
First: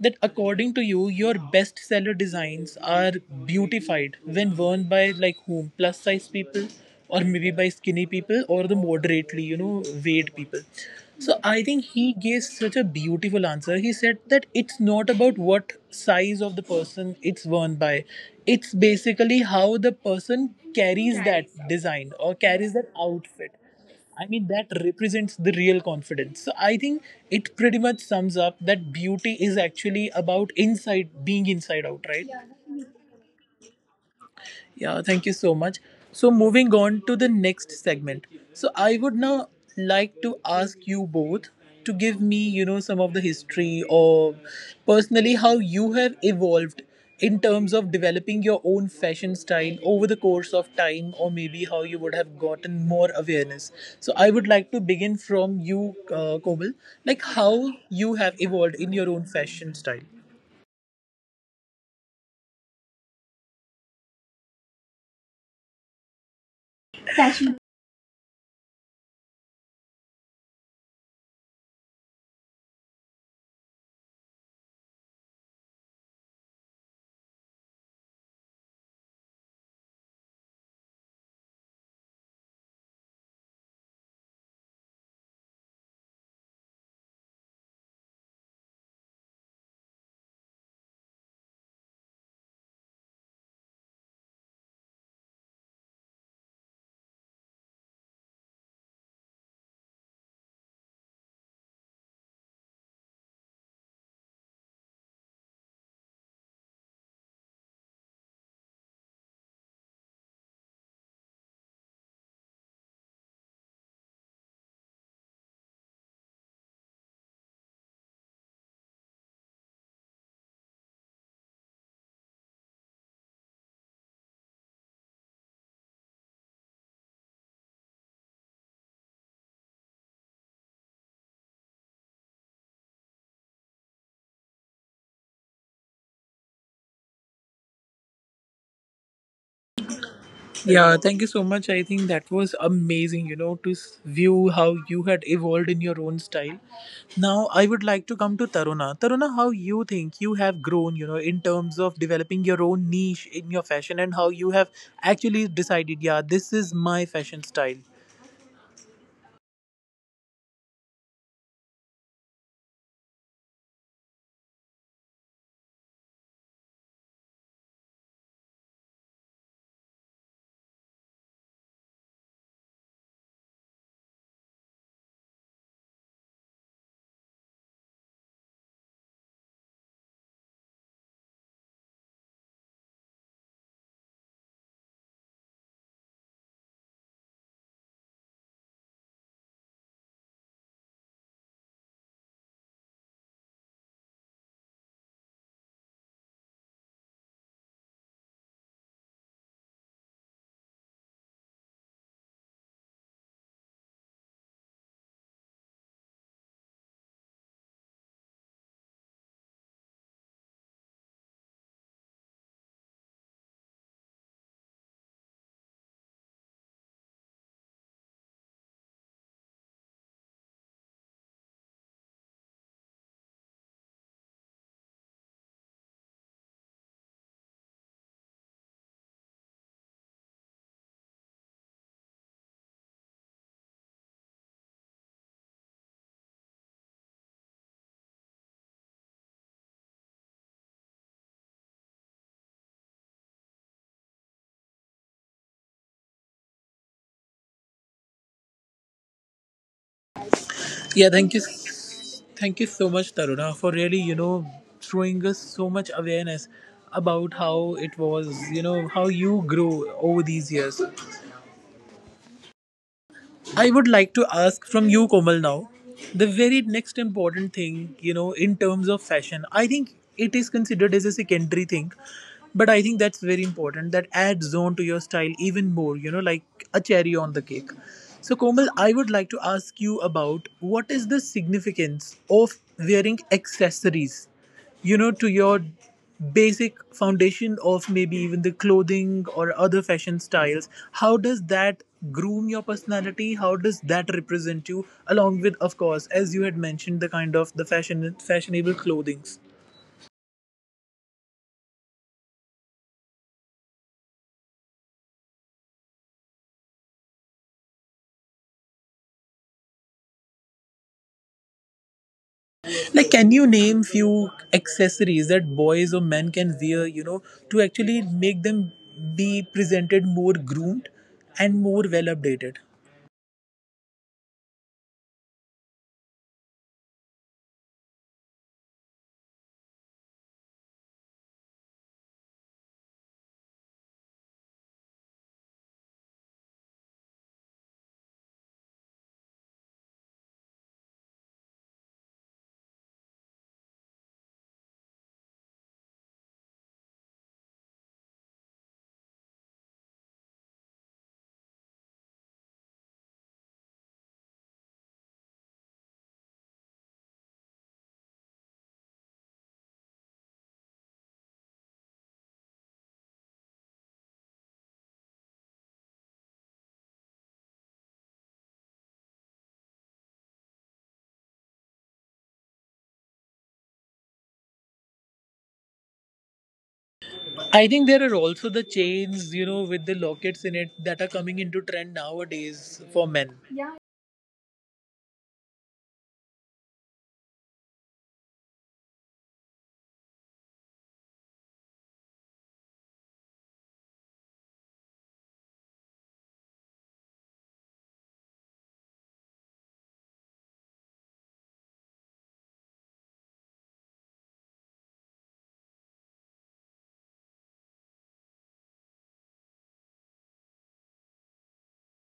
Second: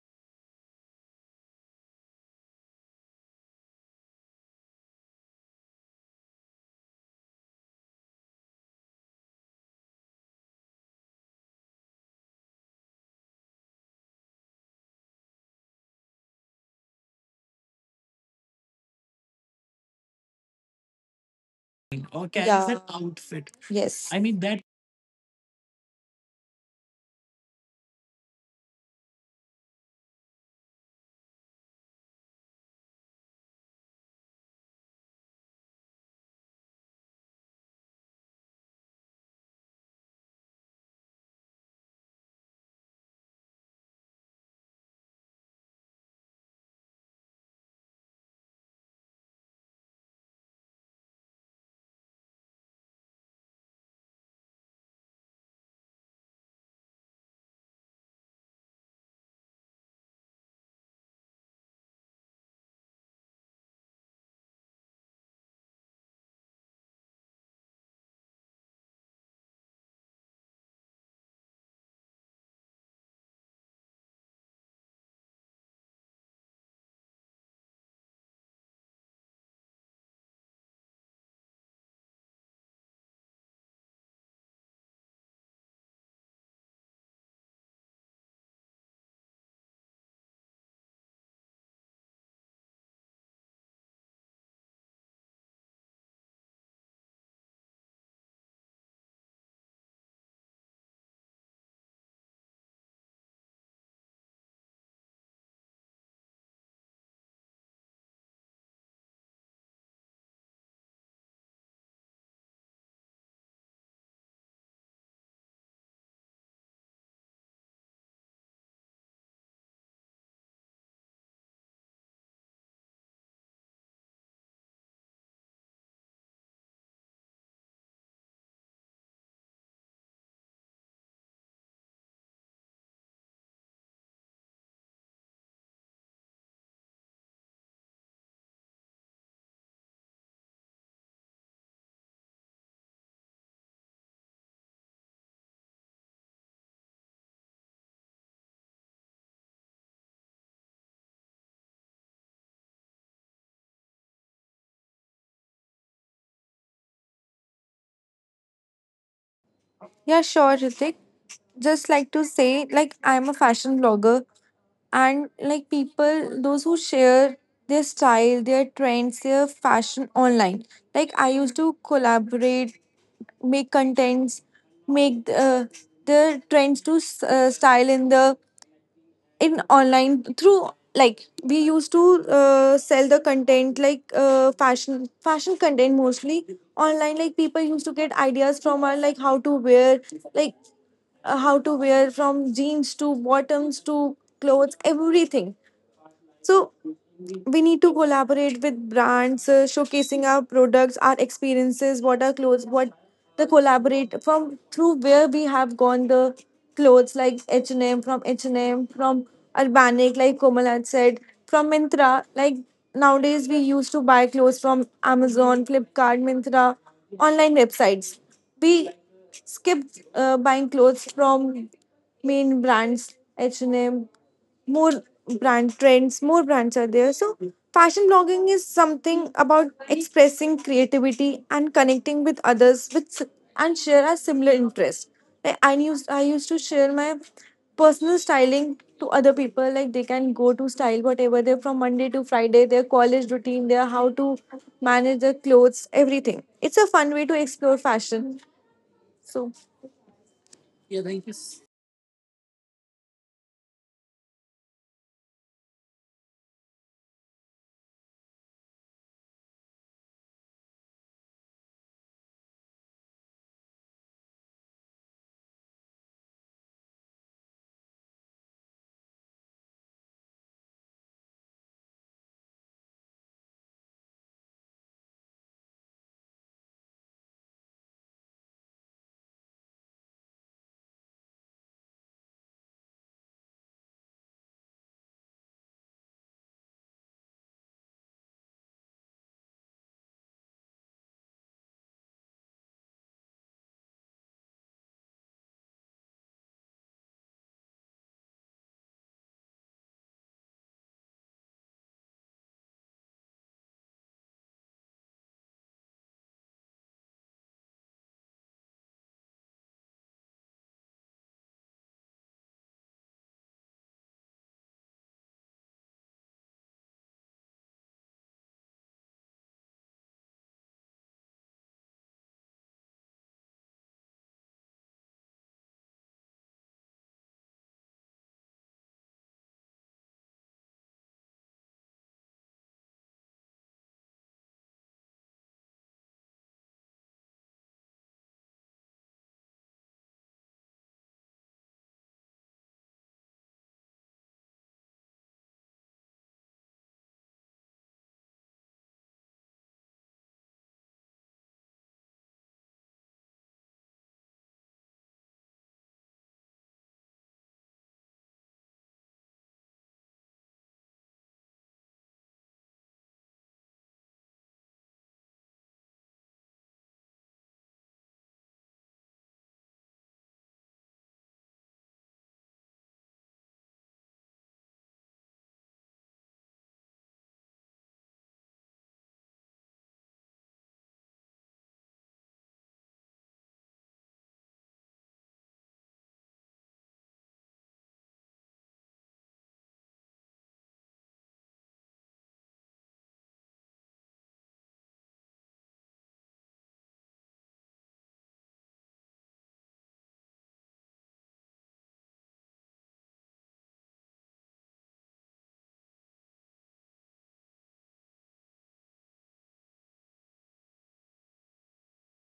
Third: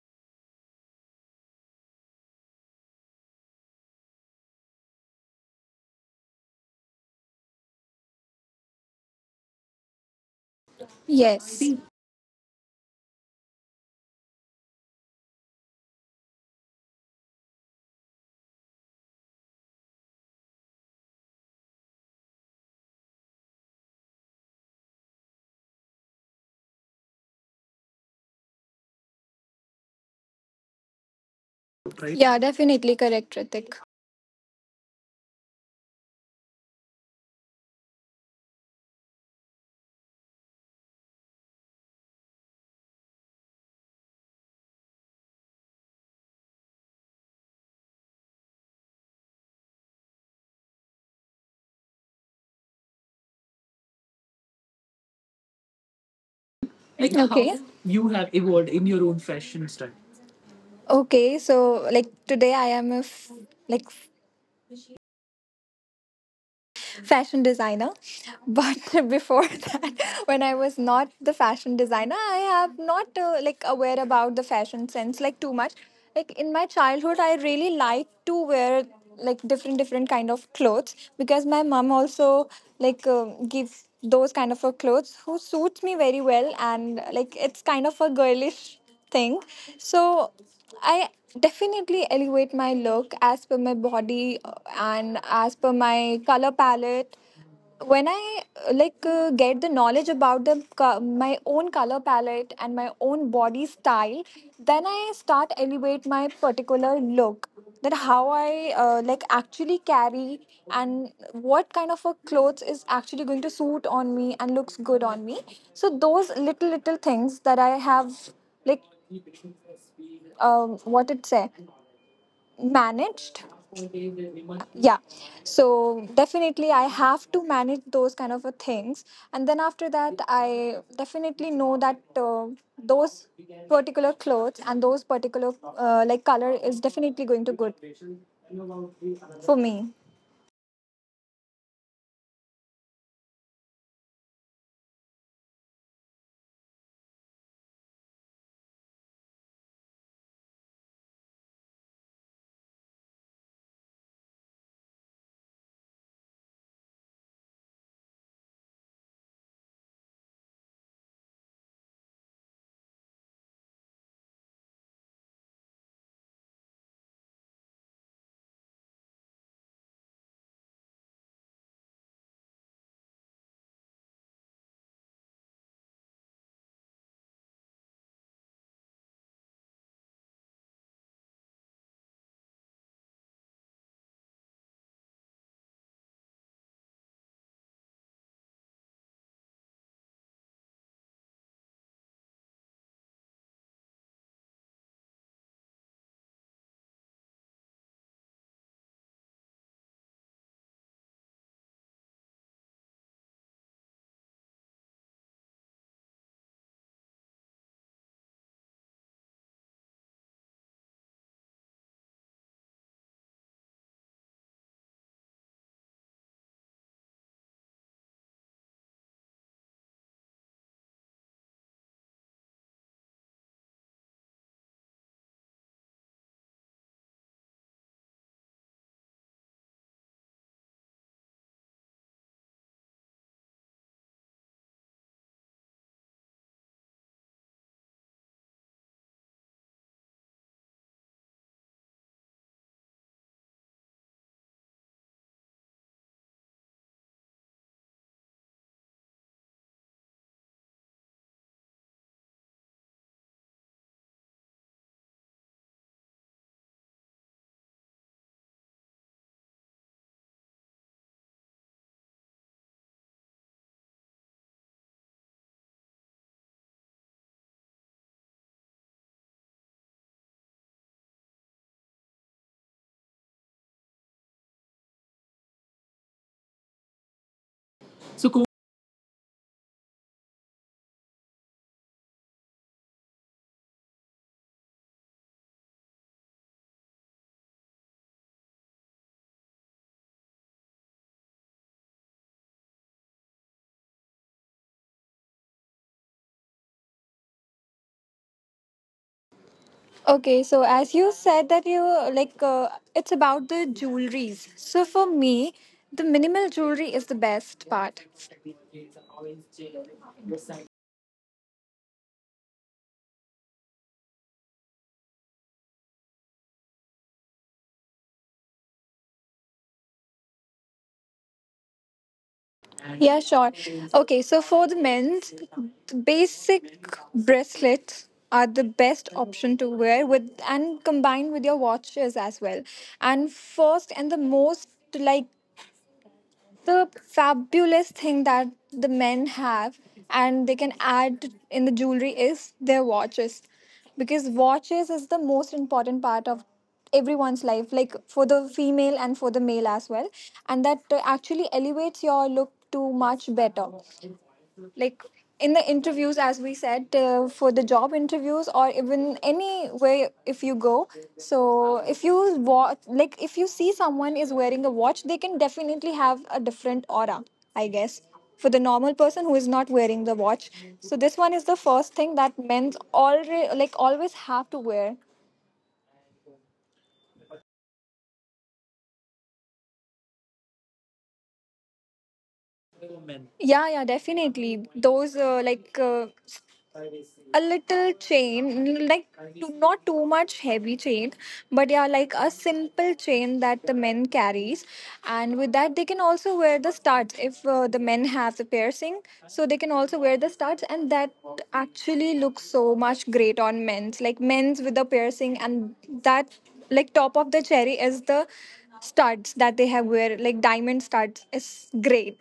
Speaker 1: that according to you, your bestseller designs are beautified when worn by like whom? Plus size people, or maybe by skinny people, or the moderately, you know, weighed people. So I
Speaker 3: yes,
Speaker 1: think he gave such a beautiful answer. He said that it's not about what size of the person it's worn by. It's basically how the person carries that design or
Speaker 2: Okay, yeah.
Speaker 1: carries that outfit.
Speaker 2: Yes.
Speaker 1: I mean, that represents the real confidence. So I think it pretty much sums up that beauty is actually about inside, being inside out,
Speaker 3: right?
Speaker 1: right?
Speaker 3: Yeah, definitely correct Ritik.
Speaker 1: Yeah, thank you so much. So, moving on to the next segment. So, I would now like to ask you both to give me, you know, some of the history or personally how you have evolved in terms of developing your own fashion style over the course of time or maybe how you would have gotten more awareness. So, I would like to begin from you, Komal,
Speaker 3: Like
Speaker 1: like
Speaker 3: okay, how
Speaker 1: how
Speaker 3: you
Speaker 1: you
Speaker 3: have
Speaker 1: have
Speaker 3: evolved
Speaker 1: evolved
Speaker 3: in
Speaker 1: in
Speaker 3: your
Speaker 1: your
Speaker 3: own
Speaker 1: own
Speaker 3: fashion
Speaker 1: fashion
Speaker 3: style.
Speaker 1: style.
Speaker 3: Okay, so like today I am a like fashion designer. But before that, when I was not the fashion designer, I have not aware about the fashion sense like too much. Like in my childhood, I really liked to wear like different different kind of clothes because my mom also like gives those kind of a clothes who suits me very well, and like it's kind of a girlish thing. So I definitely elevate my look as per my body and as per my color palette. When I get the knowledge about the my own color palette and my own body style, then I start elevate my particular look. That how I actually carry and what kind of a clothes is actually going to suit on me and looks good on me. So those little little things that I have like what it say, managed. Yeah, so definitely I have to manage those kind of a things. And then after that I definitely know that those particular clothes and those particular color is definitely going to good for me.
Speaker 1: Yeah, thank you so much. I think that was amazing, you know, to view how you had evolved in your own style. Now, I would like to come to Taruna. Taruna, how you think you have grown, you know, in terms of developing your own niche in your fashion and how you have actually decided, yeah, this is my fashion style.
Speaker 2: Yeah, sure, Ritik. Just like to say, like, I'm a fashion blogger, and like people, those who share their style, their trends, their fashion online. Like, I used to collaborate, make contents, make the trends to style in the in online, through like we used to sell the content, like uh, fashion content mostly online, like people used to get ideas from our, like how to wear, like how to wear from jeans to bottoms to clothes, everything. So we need to collaborate with brands, showcasing our products, our experiences, what our clothes, what the collaborate from, through where we have gone, the clothes like H&M, from Urbanic like Komal had said, from Mintra, like nowadays we used to buy clothes from Amazon, Flipkart, Mintra, online websites. We skip buying clothes from main brands, H&M, more brand trends, more brands are there. So fashion blogging is something about expressing creativity and connecting with others with and share a similar interest. Like I used to share my personal styling to other people. Like they can go to style whatever they're from Monday to Friday, their college routine, their how to manage their clothes, everything. It's a fun way to explore fashion. So.
Speaker 1: Yeah, thank you. Thank you so much, Taruna, for really, you know, showing us so much awareness about how it was, you know, how you grew over these years. I would like to ask from you, Komal, now the very next important thing, you know, in terms of fashion. I think it is considered as a secondary thing, but I think that's very important. That adds on to your style even more, you know, like a cherry on the cake.
Speaker 3: So
Speaker 1: So,
Speaker 3: cool.
Speaker 1: Komal, I would like to ask you about what is the significance of wearing accessories, you know, to your basic foundation of maybe even the clothing or other fashion styles. How does that groom your personality? How does that represent you? Along with, of course, as you had mentioned, the kind of the fashionable clothings.
Speaker 3: Okay, so as you said that you it's about the jewelries. So for me, the minimal jewelry is the best part.
Speaker 1: Like, can you name few accessories that boys or men can wear, you know, to actually make them be presented more groomed and more well updated?
Speaker 3: Yeah, sure. Okay, so for the men's, basic bracelets are the best option to wear with and combined with your watches as well. And first and the most like the fabulous thing that the men have and they can add in the jewelry is their watches, because watches is the most important part of everyone's life, like for the female and for the male as well. And that actually elevates your look to much better, like in the interviews as we said, for the job interviews or even any way if you go. So if you watch, like if you see someone is wearing a watch, they can definitely have a different aura, I guess, for the normal person who is not wearing the watch. So this one is the first thing that men's already like always have to wear.
Speaker 1: I think there are also the chains, you know, with the lockets in it that are coming into trend nowadays for men.
Speaker 3: Yeah, yeah, definitely those a little chain, like too, not too much heavy chain, but yeah, like a simple chain that the men carries. And with that they can also wear the studs if the men have the piercing, so they can also wear the studs, and that actually looks so much great on men's, like men's with the piercing, and that like top of the cherry is the studs that they have wear, like diamond studs, is great.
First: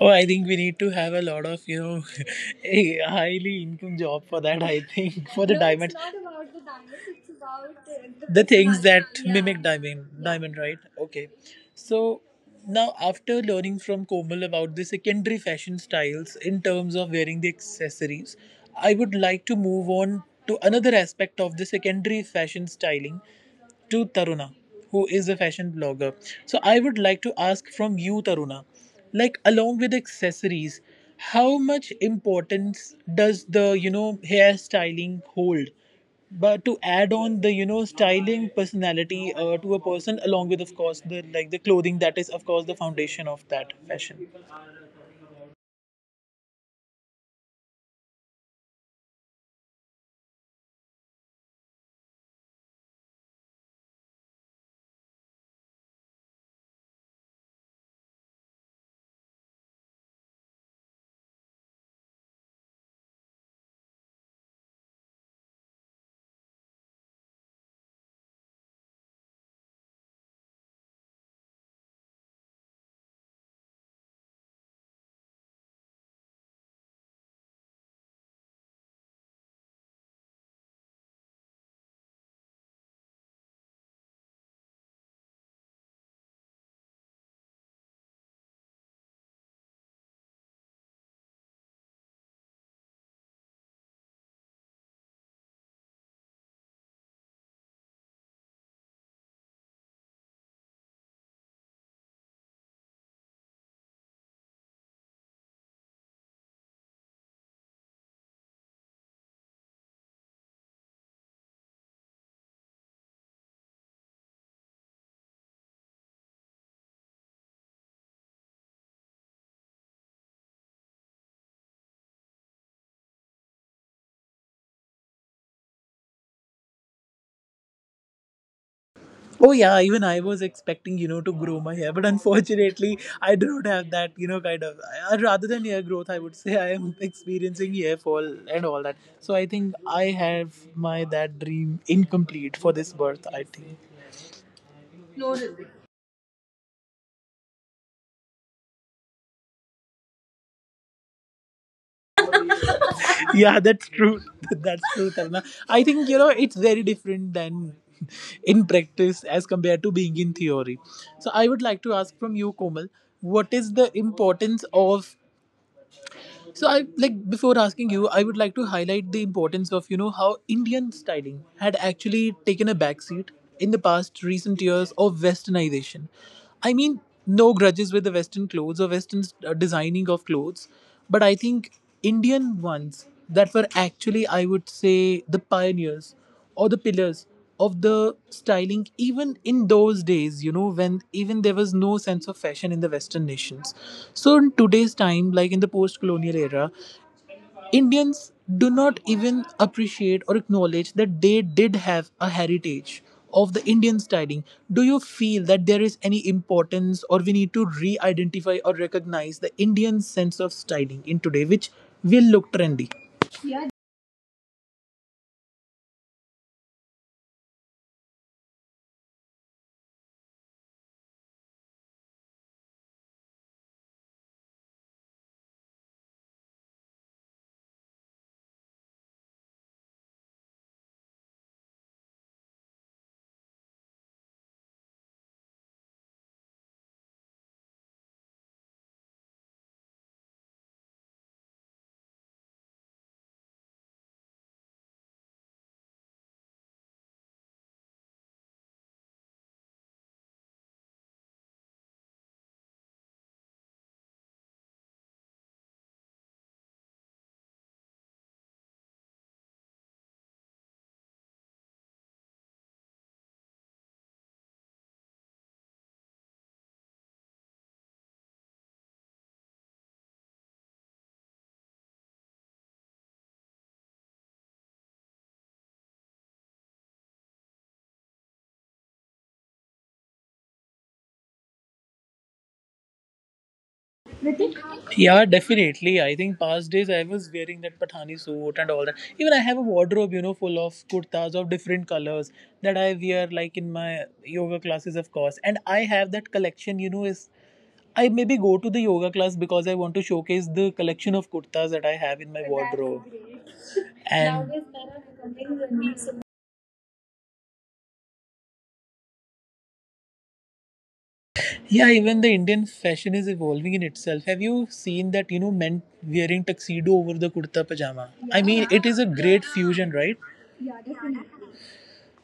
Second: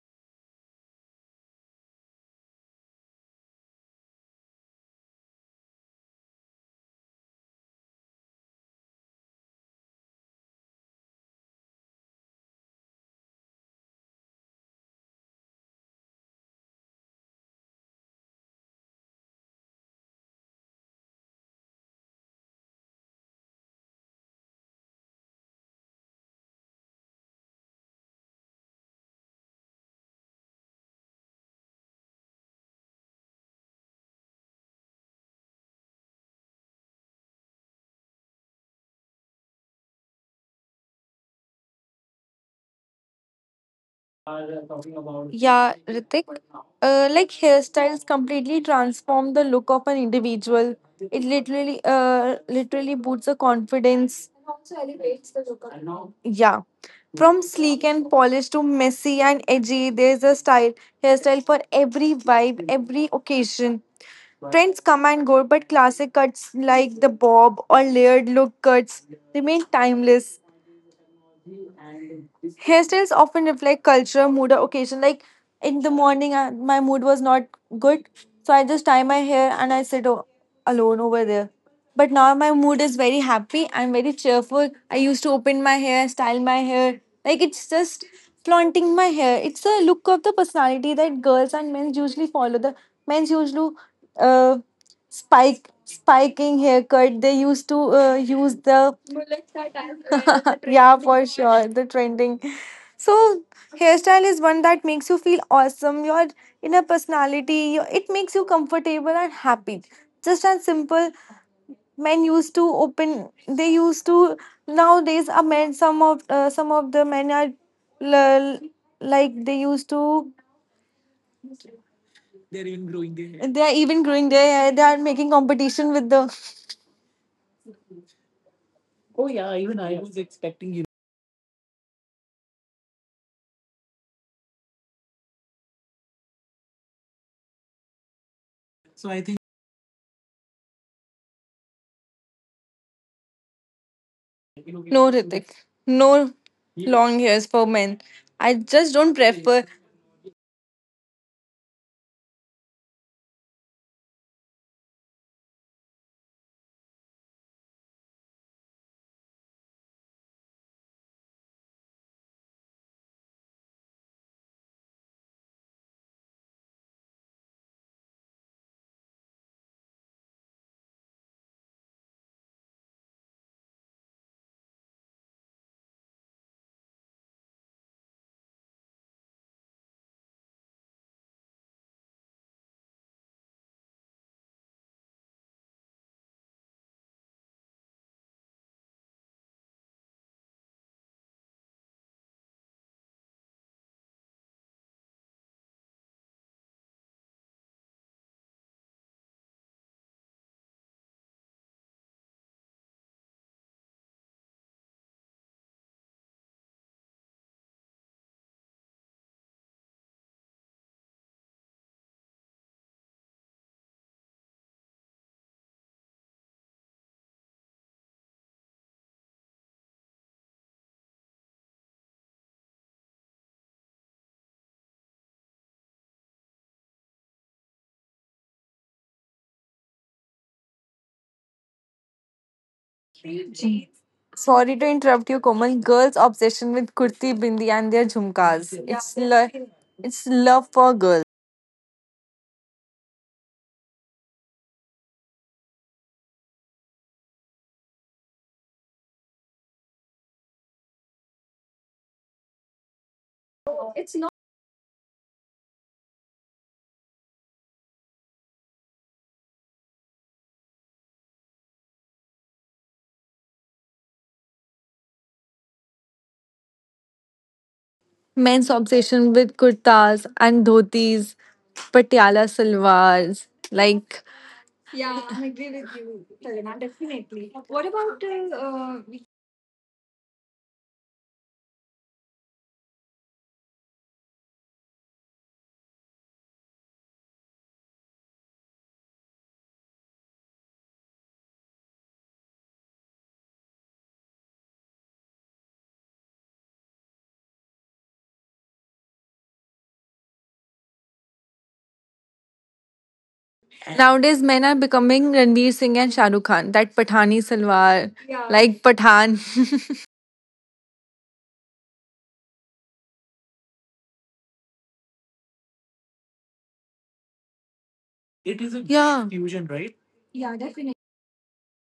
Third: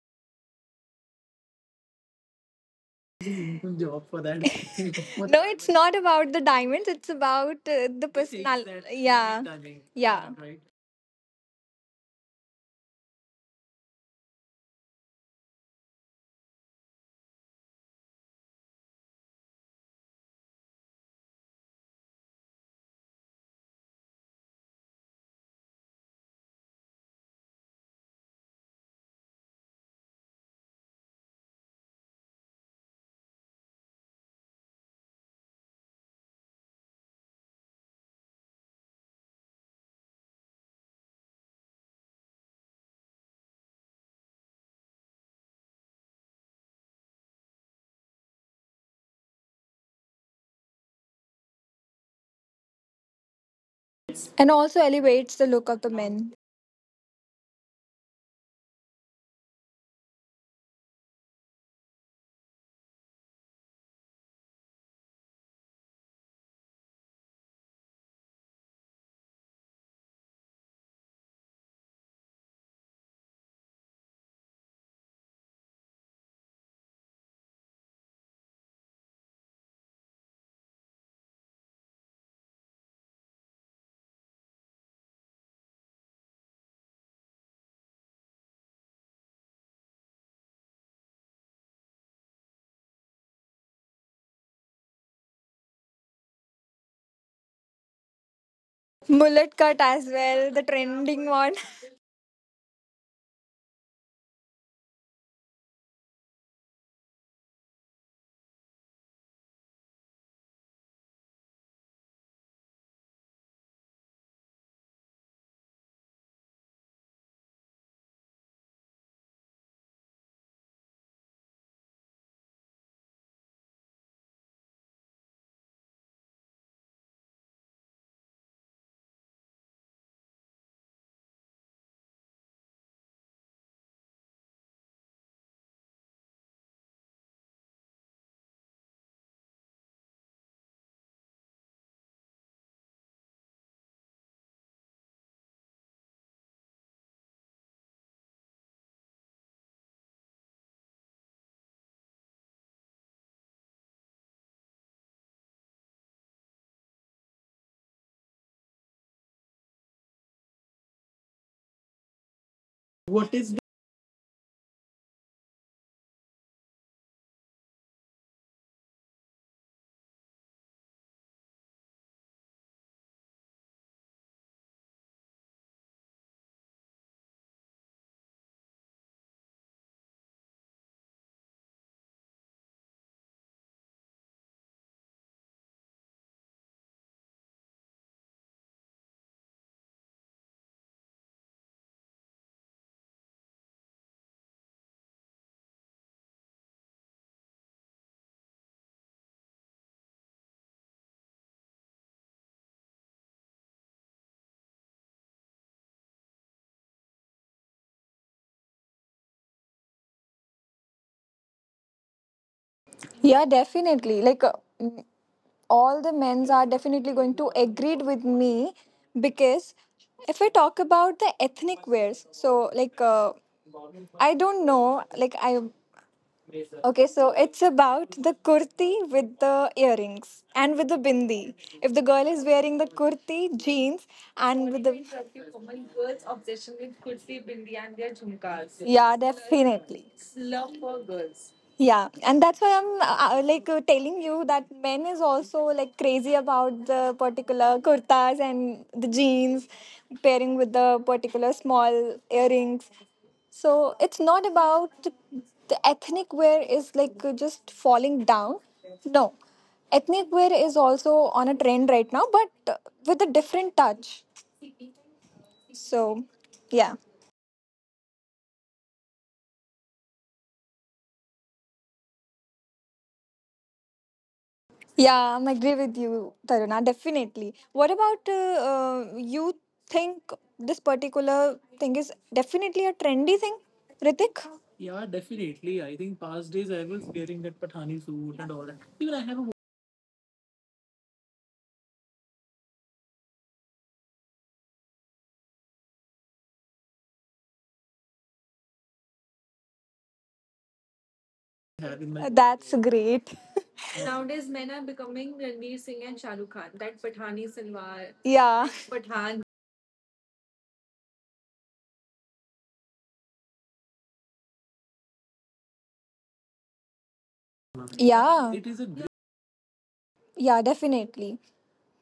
Speaker 1: Oh, I think we need to have a lot of, you know, a highly income
Speaker 3: Job for
Speaker 1: job
Speaker 3: that.
Speaker 1: for that, I think,
Speaker 3: No,
Speaker 1: for the
Speaker 3: it's
Speaker 1: no, it's diamonds.
Speaker 3: not about the diamonds, it's about the takes
Speaker 1: The
Speaker 3: personal.
Speaker 1: things that
Speaker 3: Yeah,
Speaker 1: mimic
Speaker 3: timing,
Speaker 1: diamond,
Speaker 3: yeah, right?
Speaker 1: right? Okay. So now, after learning from Komal about the secondary fashion styles in terms of wearing the accessories, I would like to move on to another aspect of the secondary fashion styling, to Taruna, who is a fashion blogger. So I would like to ask from you, Taruna, like along with accessories, how much importance does the hairstyling hold? But to add on the styling personality to a person, along with of course the like the clothing that is of course the foundation of that fashion.
Speaker 2: Yeah, Ritik. Like hairstyles completely transform the look of an individual. It literally boosts the confidence.
Speaker 3: And also elevates the look of the men.
Speaker 2: Yeah, from sleek and polished to messy and edgy, there's a style hairstyle for every vibe, every occasion. Trends come and go, but classic cuts like the bob or layered look cuts remain timeless. Hairstyles often reflect culture, mood, or occasion. Like in the morning, I, my mood was not good, so I just tie my hair and I alone over there. But now my mood is very happy. I'm very cheerful. I used to open my hair, style my hair. Like it's just flaunting my hair. It's a look of the personality that girls and men usually follow. The men's usually uh, spike spiking haircut. They used to use the
Speaker 3: Mullet cut as well, the
Speaker 2: yeah
Speaker 3: trending
Speaker 2: for
Speaker 3: one.
Speaker 2: sure the trending. So, hairstyle is one that makes you feel awesome, your inner personality, your, it makes you comfortable and happy. Just as simple, men used to open, they used to, nowadays, a men, some of the men are l- like they used to, they're even growing their hair. They are even growing their hair, they are making competition with the.
Speaker 1: Oh yeah, even I was expecting to grow my hair, but unfortunately, I do not have that kind of. Rather than hair growth, I would say I am experiencing hair fall and all that. So I think I have my that dream incomplete for this birth, I think.
Speaker 2: No, Ritik, no long hairs for men. I just don't prefer.
Speaker 1: Yeah, that's true. That's true, Tarna. I think it's very different than in practice as compared to being in theory. So I would like to ask from you, Komal, what
Speaker 3: What is
Speaker 1: is
Speaker 3: the
Speaker 1: the importance of— so I like before asking you, I would like to highlight the importance of how Indian styling had actually taken a backseat in the past recent years of westernization. I mean, no grudges with the western clothes or western designing of clothes, but I think Indian ones that were actually, I would say, the pioneers or the pillars of the styling even in those days, when even there was no sense of fashion in the western nations. So in today's time, like in the post colonial era, Indians do not even appreciate or acknowledge that they did have a heritage of the Indian styling. Do you feel that there is any importance, or we need to re-identify or recognize the Indian sense of styling in today which will look trendy?
Speaker 3: yeah definitely like mm, all the men's are definitely going to agree with me, because if I talk about the ethnic wears, so like uh, I don't know, like I okay, so it's about the kurti with the earrings and with the bindi. If the girl is wearing the kurti, jeans, and
Speaker 2: Sorry
Speaker 3: with
Speaker 2: to
Speaker 3: the.
Speaker 2: interrupt you, Komal. Girls' obsession with kurti, bindi, and their jhumkas.
Speaker 3: Yeah,
Speaker 2: It's lo-
Speaker 3: definitely.
Speaker 2: it's love for girls.
Speaker 3: Yeah, and that's why I'm telling you that men is also like crazy about the particular kurtas and the jeans pairing with the particular small earrings. So it's not about the ethnic wear is just falling down. No, ethnic wear is also on a trend right now, but with a different touch. So yeah.
Speaker 2: Men's obsession with kurtas and dhotis, patiala salwars. Like,
Speaker 3: Yeah, I agree with you, Taruna, definitely. What about you think this particular thing is definitely a trendy thing, Ritik?
Speaker 1: Yeah,
Speaker 3: Yeah,
Speaker 1: definitely.
Speaker 3: definitely.
Speaker 1: I
Speaker 3: I
Speaker 1: think
Speaker 3: think
Speaker 1: past
Speaker 3: past
Speaker 1: days
Speaker 3: days
Speaker 1: I
Speaker 3: I was
Speaker 1: was wearing
Speaker 3: wearing
Speaker 1: that
Speaker 3: that
Speaker 1: Pathani
Speaker 3: Pathani suit
Speaker 1: suit and
Speaker 3: and
Speaker 1: all
Speaker 3: all
Speaker 1: that.
Speaker 3: that.
Speaker 1: Even
Speaker 3: Even
Speaker 1: I
Speaker 3: I
Speaker 1: have a
Speaker 3: have a
Speaker 1: wardrobe, you know, full of kurtas of different colors that I wear like in my yoga classes, of course. And I have that collection, you know. Is I maybe go to the yoga class because I want to showcase the collection of kurtas that I have
Speaker 3: have
Speaker 1: in
Speaker 3: in
Speaker 1: my
Speaker 3: my. That's
Speaker 1: wardrobe.
Speaker 3: great.
Speaker 1: And
Speaker 2: nowadays, men are becoming Ranveer Singh and Shah Rukh Khan. That Pathani salwar,
Speaker 3: Yeah.
Speaker 2: like Pathan.
Speaker 1: yeah, even the Indian fashion is evolving in itself. Have you seen that, you know, men wearing tuxedo over the kurta pajama? I mean,
Speaker 3: Yeah.
Speaker 1: it
Speaker 3: It
Speaker 2: It
Speaker 1: is
Speaker 3: is
Speaker 2: is
Speaker 1: a
Speaker 3: a
Speaker 2: a
Speaker 3: great.
Speaker 1: great
Speaker 2: yeah
Speaker 1: fusion,
Speaker 2: fusion,
Speaker 1: right?
Speaker 2: right?
Speaker 3: Yeah, definitely.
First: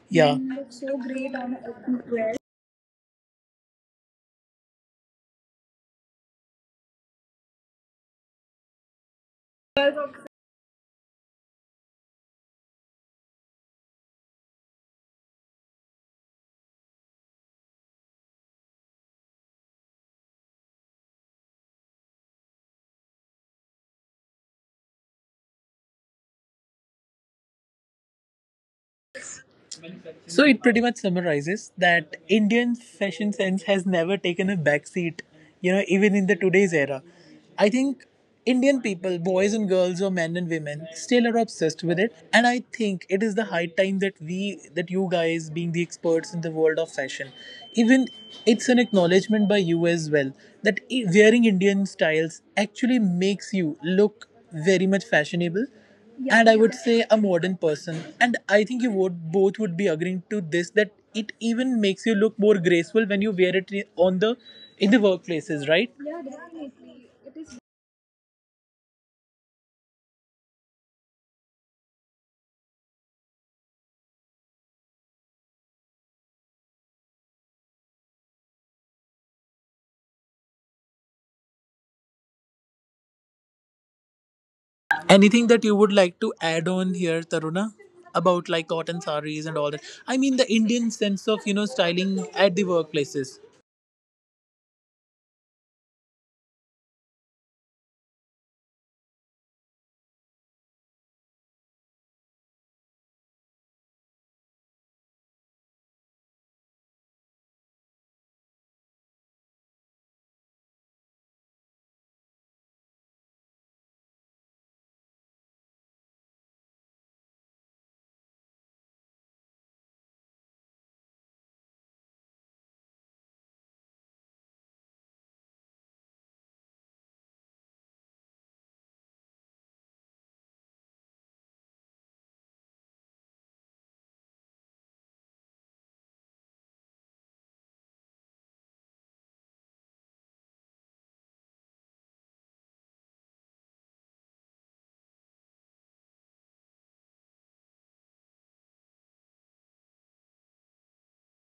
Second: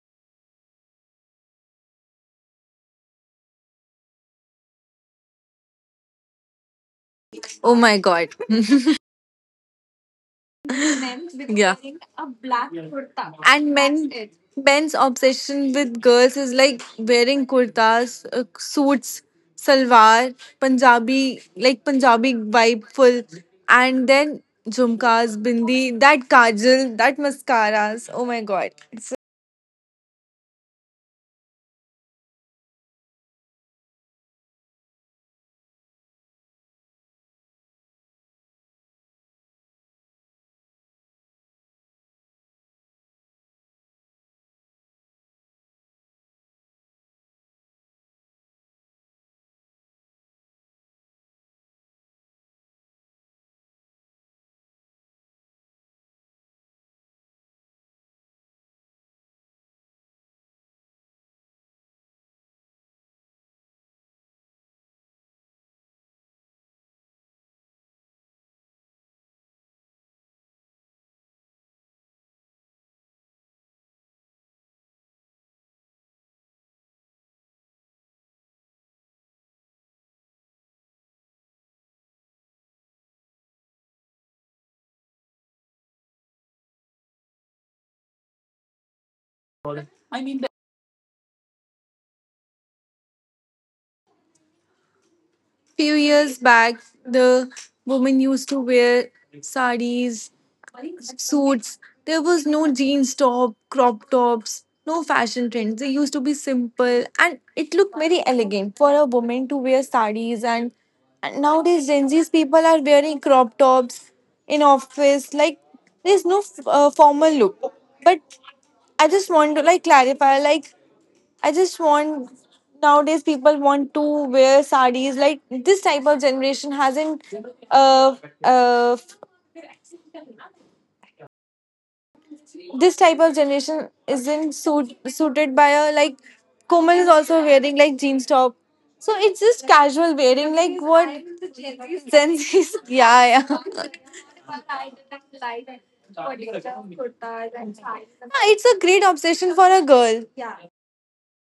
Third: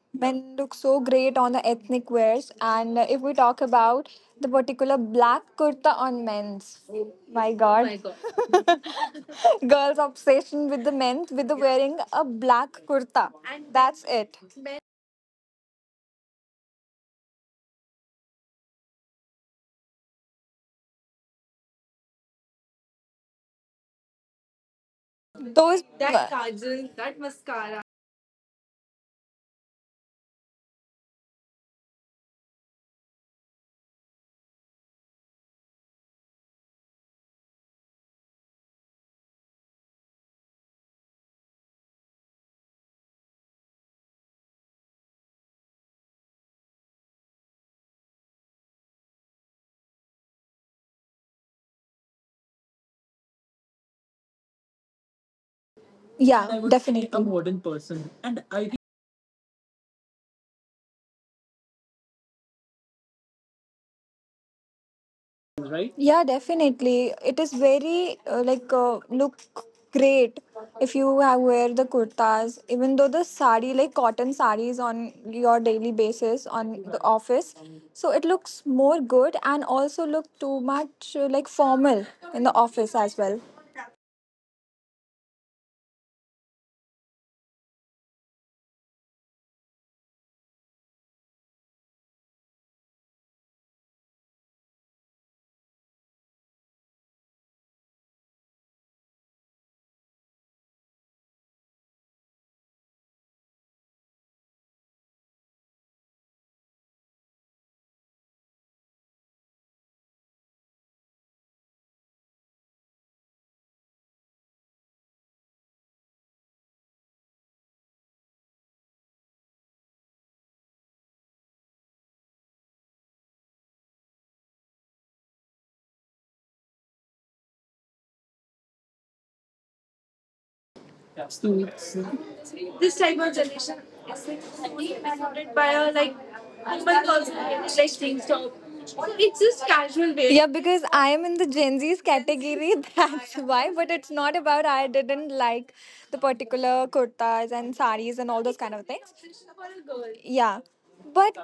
Speaker 1: Yeah.
Speaker 3: Men look so great on the ethnic wears. And if we talk about the particular black kurta on men's, my
Speaker 2: Oh my
Speaker 3: god.
Speaker 2: god.
Speaker 3: Girls' obsession with the men with the
Speaker 2: Yeah.
Speaker 3: wearing a black kurta.
Speaker 2: And
Speaker 3: That's
Speaker 2: men
Speaker 3: it.
Speaker 2: men's obsession with girls is like wearing kurtas, uh, suits, salwar, punjabi, like punjabi vibe full, and then jhumkas, bindi,
Speaker 3: Those.
Speaker 2: that
Speaker 3: That
Speaker 2: kajal,
Speaker 3: kajal, that
Speaker 2: that
Speaker 3: mascara.
Speaker 2: mascaras, oh my god.
Speaker 1: So it pretty much summarizes that Indian fashion sense has never taken a backseat, you know, even in the today's era. I think Indian people, boys and girls or men and women, still are obsessed with it. And I think it is the high time that we— that you guys being the experts in the world of fashion, even it's an acknowledgement by you as well that wearing Indian styles actually makes you look very much fashionable. Yeah,
Speaker 3: Yeah,
Speaker 1: and
Speaker 3: and
Speaker 1: I
Speaker 3: I was
Speaker 1: would say
Speaker 3: definitely.
Speaker 1: a
Speaker 3: A
Speaker 1: modern
Speaker 3: modern
Speaker 1: person.
Speaker 3: person,
Speaker 1: And
Speaker 3: and I
Speaker 1: I
Speaker 3: think
Speaker 1: think you would both would be agreeing to this, that it even makes you look more graceful when you wear it on the— in the workplaces, right?
Speaker 3: right. Yeah, definitely. It is very look great if you have wear the kurtas. Even though the sari, like cotton saris, on your daily basis on the office, so it looks more good and also look too much like formal in the office as well.
Speaker 1: Anything that you would like to add on here, Taruna, about like cotton sarees and all that? I mean the Indian sense of styling at the workplaces.
Speaker 2: Few years back, the women used to wear saris, suits. There was no jeans top, crop tops, no fashion trends. They used to be simple and it looked very elegant for a woman to wear sarees, and nowadays Gen Z's people are wearing crop tops in office. Like there's no formal look. But I just want to like clarify, like I just want nowadays people want to wear sarees, like this type of generation hasn't uh, uh,
Speaker 3: Yeah, so it's
Speaker 2: this type of generation isn't suited by a, like Komal is also wearing like jeans top. So it's just casual
Speaker 3: yeah,
Speaker 2: wearing, like
Speaker 3: because I
Speaker 2: what
Speaker 3: am in the Gen Z's
Speaker 2: Gen
Speaker 3: category,
Speaker 2: Z's.
Speaker 3: that's
Speaker 2: Yeah,
Speaker 3: why. But it's not about
Speaker 2: yeah.
Speaker 3: I didn't like
Speaker 2: Yeah.
Speaker 3: the particular kurtas and saris and all those
Speaker 2: It's
Speaker 3: kind
Speaker 2: a
Speaker 3: of
Speaker 2: great
Speaker 3: things.
Speaker 2: obsession for a girl.
Speaker 3: Yeah. But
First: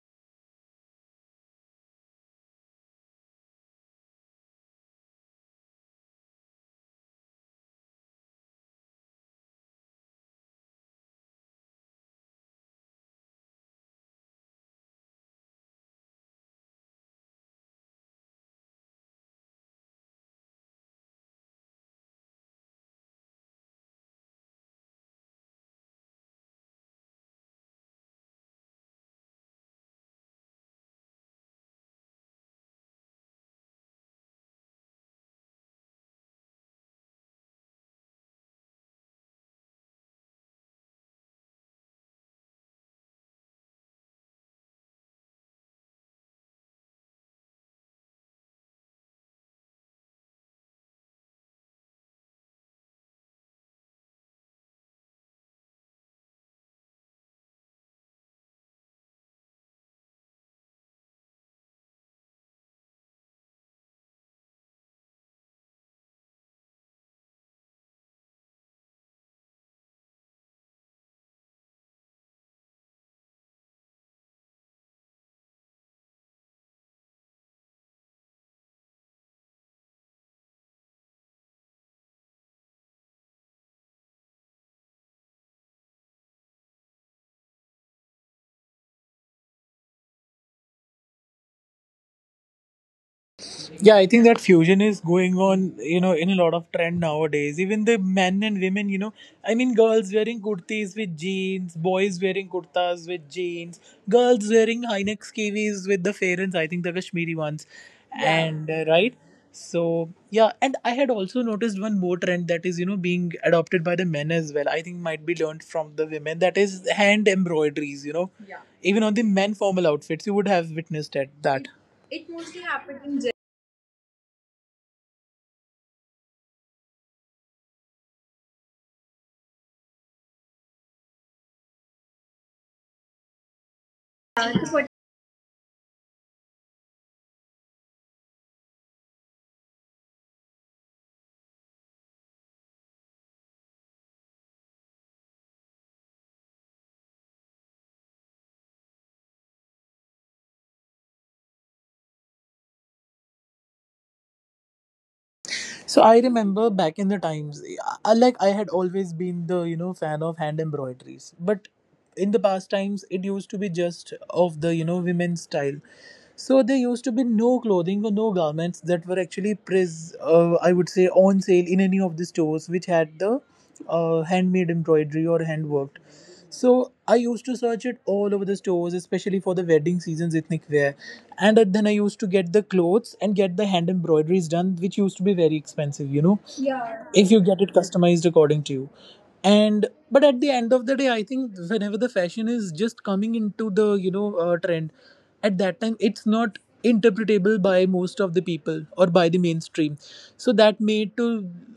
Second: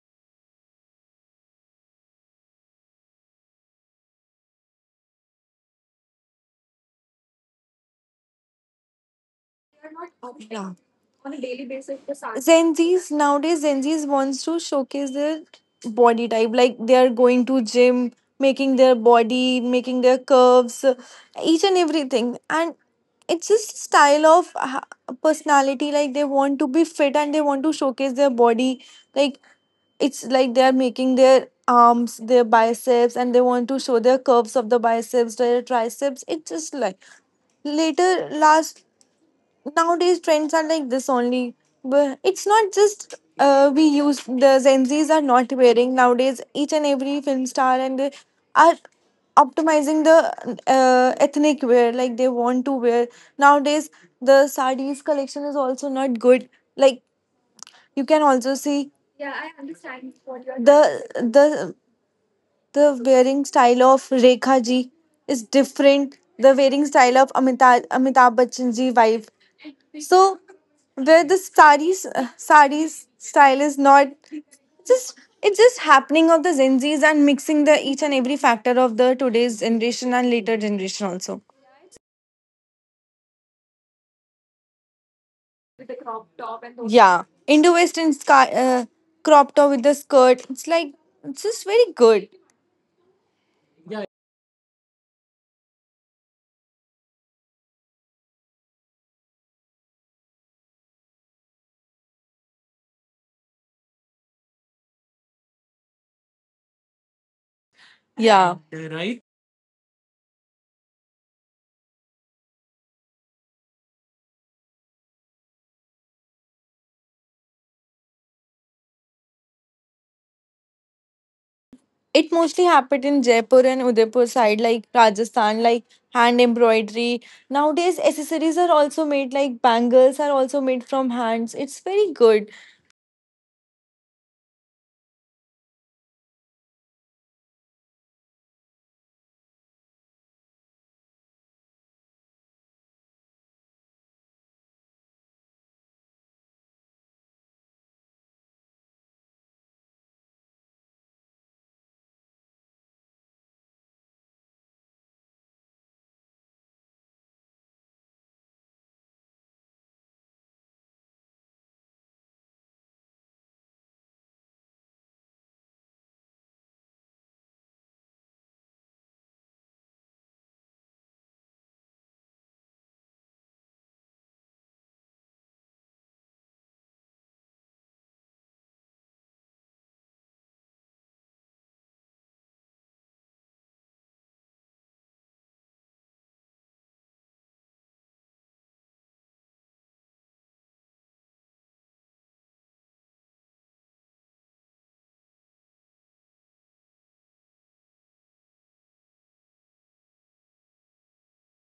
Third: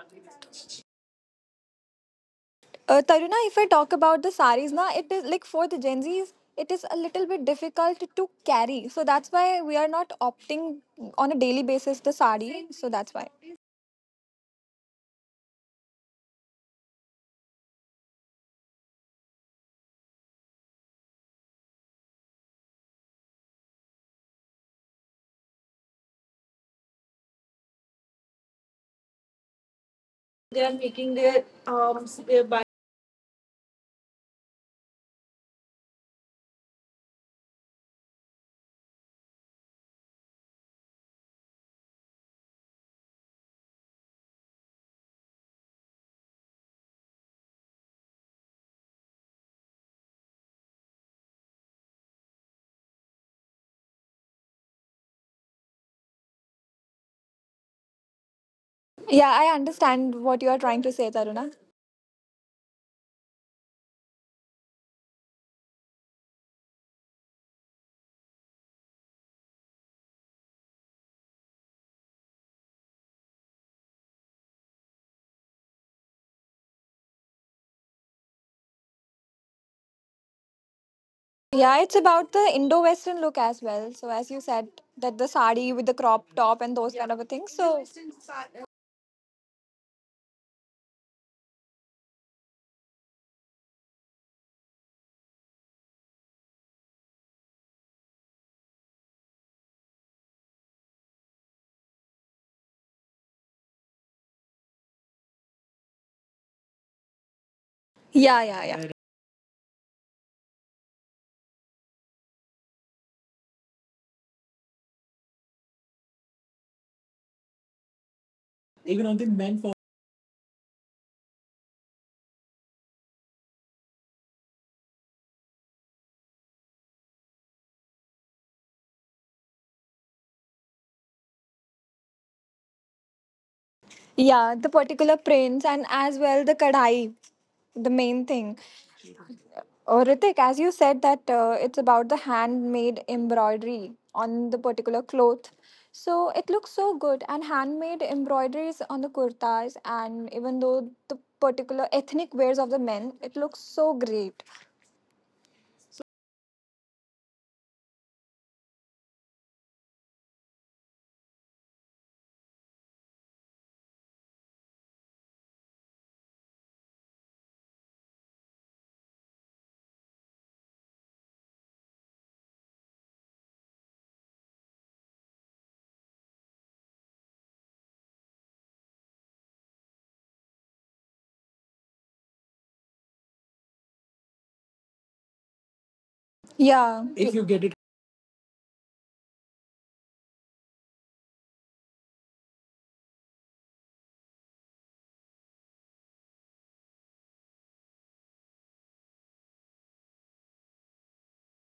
Speaker 3: Taruna, if I talk about the saris, na, it is like for the Gen Z's, it is a little bit difficult to carry. So that's why we are not
Speaker 2: Yeah.
Speaker 3: opting on a daily basis the sari.
Speaker 2: Gen
Speaker 3: So
Speaker 2: Z's
Speaker 3: that's why.
Speaker 2: nowadays Gen Z's wants to showcase their body type. Like they are going to gym, making their body, making their curves, each and everything. And it's just style of personality, like they want to be fit and they want to showcase their body, like it's like they are making their arms, their biceps, and they want to show their curves of the biceps, their triceps. It's just like later last, nowadays trends are like this only, but it's not just we use the gen z's are not wearing nowadays. Each and every film star and they are optimizing the ethnic wear, like they want to wear nowadays. The sarees collection is also not good, like you can also see.
Speaker 3: Yeah,
Speaker 2: Yeah, I
Speaker 3: I
Speaker 2: understand
Speaker 3: understand what
Speaker 2: what
Speaker 3: you
Speaker 2: you're
Speaker 3: are trying to say,
Speaker 2: the
Speaker 3: Taruna.
Speaker 2: the wearing style of Rekha ji is different. The wearing style of Amitabh Bachchan ji wife, so where the sarees sarees style is not just, it's just happening of the Gen Zs and mixing the each and every factor of the today's generation and later generation also.
Speaker 3: Yeah, it's about the Indo-Western look as well. So as you said, that the sari with the crop top and those kind of
Speaker 2: Yeah,
Speaker 3: a things.
Speaker 2: Indo
Speaker 3: So
Speaker 2: Western sky, crop top with the skirt. It's like it's just very good.
Speaker 1: Yeah, I think that fusion is going on, you know, in a lot of trend nowadays. Even the men and women, you know, I mean, girls wearing kurtis with jeans, boys wearing kurtas with jeans, girls wearing high neck skivvies with the fairens, I think the Kashmiri ones, yeah,
Speaker 3: yeah,
Speaker 2: Yeah.
Speaker 3: yeah,
Speaker 1: and
Speaker 3: yeah.
Speaker 1: right. So yeah, and I had also noticed one more trend that is, you know, being adopted by the men as well. I think might be learned from the women. That is hand embroideries, you know, yeah, even
Speaker 3: Even on
Speaker 1: on
Speaker 3: the
Speaker 1: the men
Speaker 3: men for
Speaker 1: formal outfits, you would have witnessed at that.
Speaker 2: It
Speaker 1: It
Speaker 2: mostly
Speaker 1: mostly
Speaker 2: happened in
Speaker 1: happens in—
Speaker 2: Jaipur and Udaipur side, like Rajasthan, like hand embroidery. Nowadays, accessories are also made, like bangles are also made from hands. It's very good.
Speaker 3: yeah, the particular prints and as well the kadai, the main thing. Oh, Ritik, as you said that it's about the handmade embroidery on the particular cloth. So it looks so good and handmade embroideries on the kurtas and even though the particular ethnic wears of the men, it looks so great.
Speaker 1: so I remember back in the times, I, like I had always been the fan of hand embroideries, but in the past times it used to be just of the women's style. So there used to be no clothing or no garments that were actually pres— I would say on sale in any of the stores which had the handmade embroidery or handworked. So I used to search it all over the stores, especially for the wedding season's ethnic wear. And then I used to get the clothes and get the hand embroideries done, which used to be very expensive, you know. Yeah,
Speaker 3: Yeah.
Speaker 1: if
Speaker 3: If
Speaker 1: you
Speaker 3: you
Speaker 1: get
Speaker 3: get
Speaker 1: it
Speaker 3: it
Speaker 1: customized according to you. And but at the end of the day, I think whenever the fashion is just coming into the trend, at that time it's not interpretable by most of the people or by the mainstream, so that made to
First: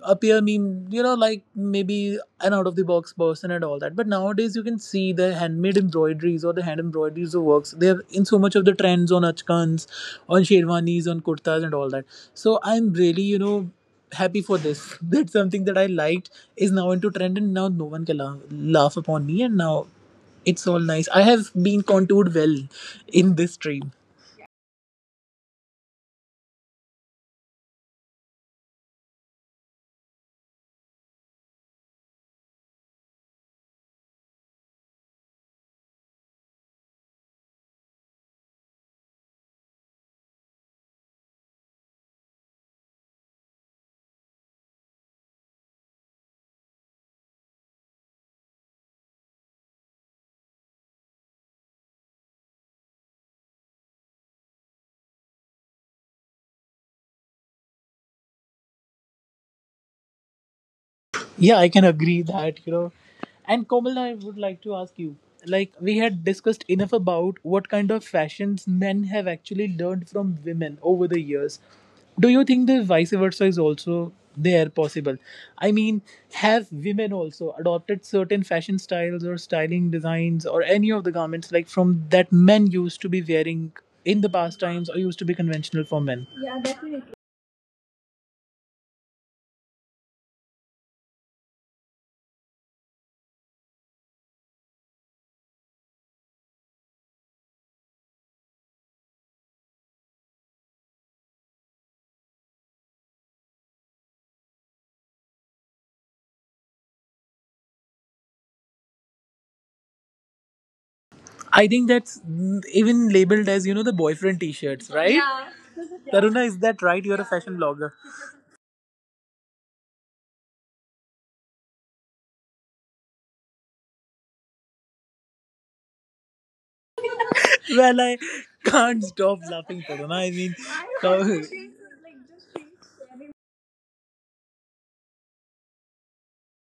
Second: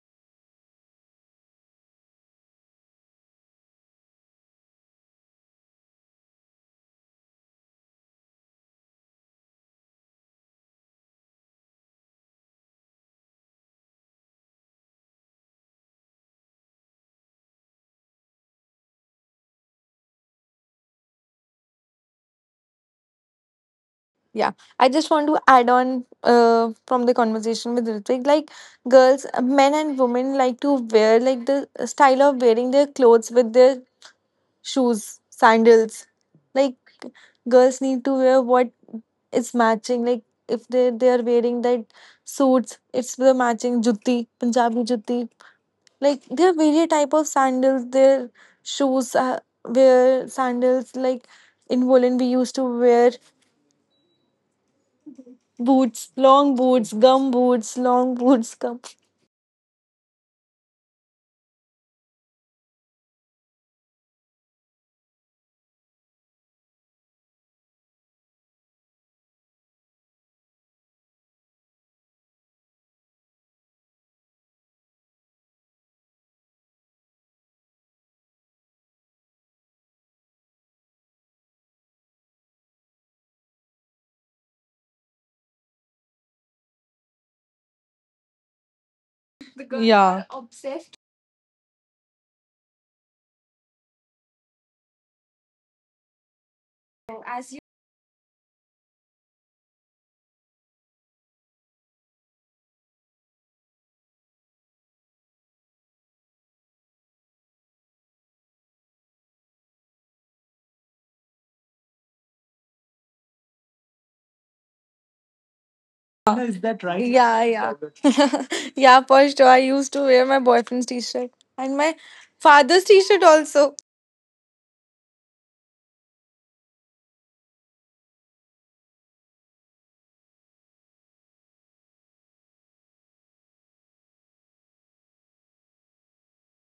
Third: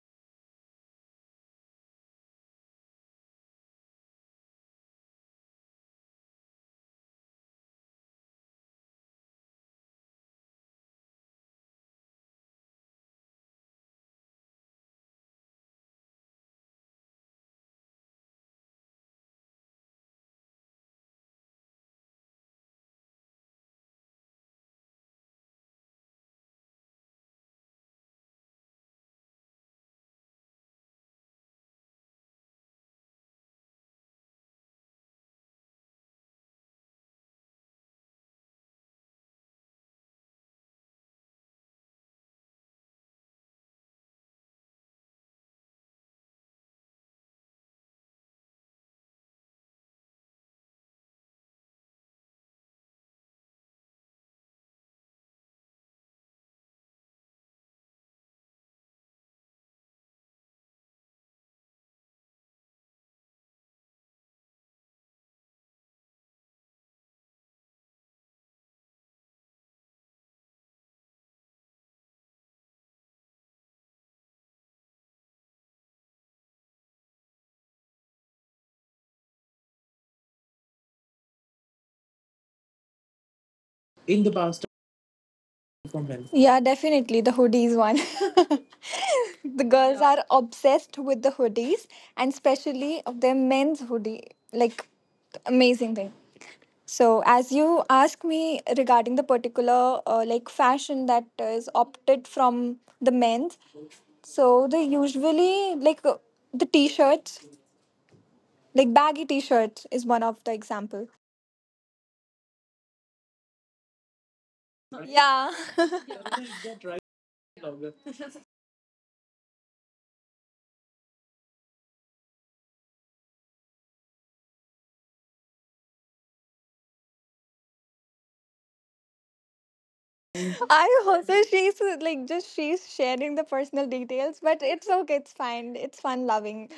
Speaker 1: appear me, you know, like maybe an out of the box person and all that. But nowadays you can see the handmade embroideries or the hand embroideries of works, they're in so much of the trends on achkans, on sherwanis, on kurtas and all that. So I'm really, you know, happy for this that something that I liked is now into trend and now no one can laugh, upon me, and now it's all nice. I have been contoured well in this stream.
Speaker 2: Yeah, I just want to add on from the conversation with Ritwik, like girls, men and women like to wear like the style of wearing their clothes with their shoes, sandals. Like girls need to wear what is matching. Like if they are wearing that suits, it's the matching jutti, Punjabi jutti. Like there are various type of sandals. Their shoes wear sandals, like in woolen we used to wear boots, long boots, gum boots, long boots, gum.
Speaker 1: Yeah, I can agree that, you know. And Komal, I would like to ask you, like, we had discussed enough about what kind of fashions men have actually learned from women over the years. Do you think the vice versa is also there possible? I mean, have women also adopted certain fashion styles or styling designs or any of the garments like from that men used to be wearing in
Speaker 3: in
Speaker 1: the
Speaker 3: the
Speaker 1: past
Speaker 3: past
Speaker 1: times or used to be conventional for
Speaker 3: from
Speaker 1: men?
Speaker 3: him. Yeah, definitely the hoodies one. The girls yeah, are
Speaker 2: Obsessed.
Speaker 3: obsessed with the hoodies and especially of their men's hoodie. Like amazing thing. So as you ask me regarding the particular like fashion that is opted from the men's, so they usually the t-shirts, like baggy t-shirts is one of the example.
Speaker 1: I think that's even labeled as, you know, the boyfriend t shirts, right? Yeah.
Speaker 3: Yeah. Yeah, that
Speaker 1: Taruna,
Speaker 3: is
Speaker 1: is
Speaker 2: Is
Speaker 1: that
Speaker 2: that
Speaker 3: that right
Speaker 1: right?
Speaker 2: right?
Speaker 1: You're a
Speaker 2: Yeah,
Speaker 1: fashion
Speaker 2: yeah.
Speaker 1: blogger.
Speaker 3: now.
Speaker 2: Yeah, for sure. I used to wear my boyfriend's t shirt and my father's t shirt also.
Speaker 1: Well, I can't stop laughing, Taruna. I mean,
Speaker 3: I
Speaker 1: how-
Speaker 3: also she's like just she's sharing the personal details, but it's okay, it's fine. It's fun loving.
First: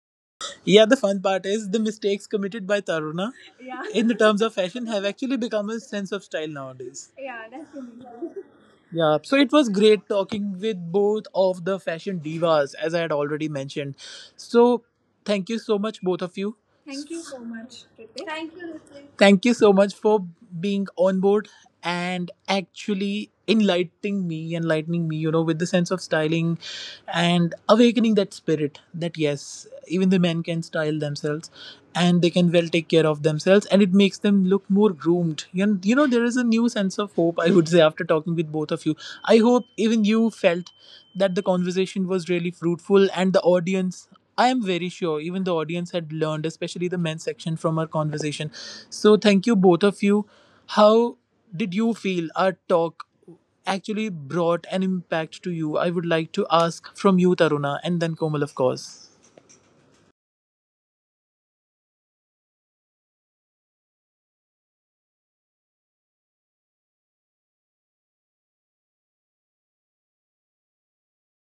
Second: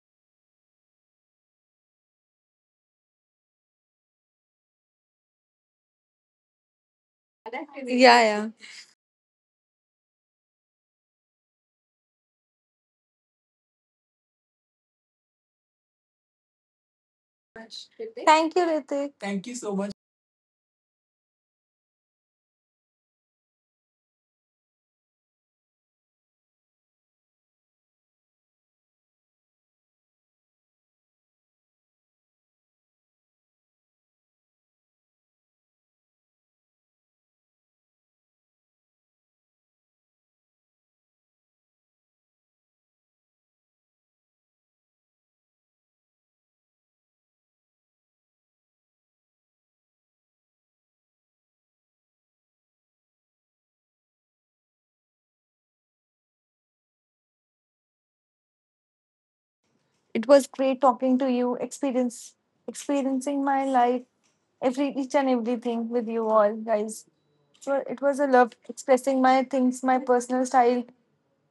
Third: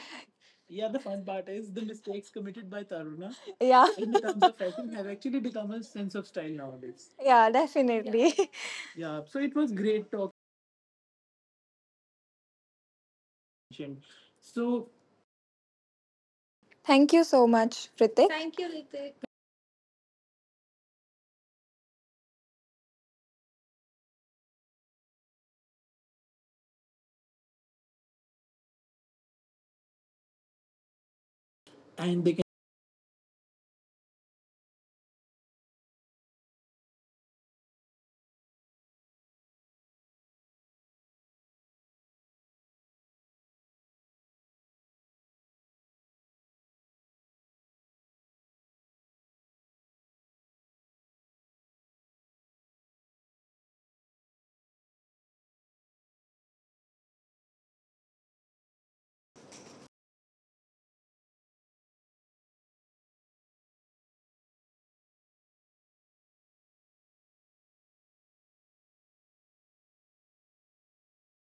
Speaker 1: yeah,
Speaker 3: Yeah,
Speaker 1: the
Speaker 3: the
Speaker 1: fun
Speaker 3: fun
Speaker 1: part
Speaker 3: part
Speaker 1: is
Speaker 3: is
Speaker 1: the
Speaker 3: the
Speaker 1: mistakes
Speaker 3: mistakes
Speaker 1: committed
Speaker 3: committed
Speaker 1: by
Speaker 3: by
Speaker 1: Taruna
Speaker 3: Taruna. Yeah.
Speaker 1: in
Speaker 3: In
Speaker 1: the
Speaker 3: the
Speaker 1: terms
Speaker 3: terms
Speaker 1: of
Speaker 3: of
Speaker 1: fashion
Speaker 3: fashion
Speaker 1: have
Speaker 3: have
Speaker 1: actually
Speaker 3: actually
Speaker 1: become
Speaker 3: become
Speaker 1: a
Speaker 3: a
Speaker 1: sense
Speaker 3: sense
Speaker 1: of
Speaker 3: of
Speaker 1: style
Speaker 3: style nowadays.
Speaker 1: nowadays.
Speaker 3: Yeah,
Speaker 2: Yeah,
Speaker 3: definitely.
Speaker 2: yeah.
Speaker 1: Yeah,
Speaker 3: Yeah,
Speaker 1: so
Speaker 3: so
Speaker 1: it
Speaker 3: it
Speaker 1: was
Speaker 3: was
Speaker 1: great
Speaker 3: great talk.
Speaker 1: talking with both of the fashion divas, as I had already mentioned. So,
Speaker 3: So,
Speaker 1: thank you so much, both of you. Thank
Speaker 3: thank
Speaker 1: you
Speaker 3: you
Speaker 1: so
Speaker 3: so
Speaker 2: Much,
Speaker 1: much,
Speaker 3: much,
Speaker 2: Ritik.
Speaker 1: Ritik.
Speaker 3: Ritik.
Speaker 1: Thank
Speaker 2: Thank you,
Speaker 1: you, Ritik.
Speaker 2: Ritik.
Speaker 3: Pritik.
Speaker 1: Thank you so much for being on board and actually enlightening me, you know, with the sense of styling and awakening that spirit, that yes, even the men can style themselves and
Speaker 3: And
Speaker 1: they
Speaker 3: they can,
Speaker 1: can well take care of themselves and it makes them look more groomed. You know, there is a new sense of hope, I would say, after talking with both of you. I hope even you felt that the conversation was really fruitful and the audience— I am very sure even the audience had learned, especially the men's section, from our conversation. So, thank you, both of you. How did you feel our talk actually brought an impact to you? I would like to ask from you, Taruna, and then Komal, of course.
Speaker 2: It was great talking to you, experience experiencing my life, every each and everything with you all, guys. So it was a love expressing my things, my personal style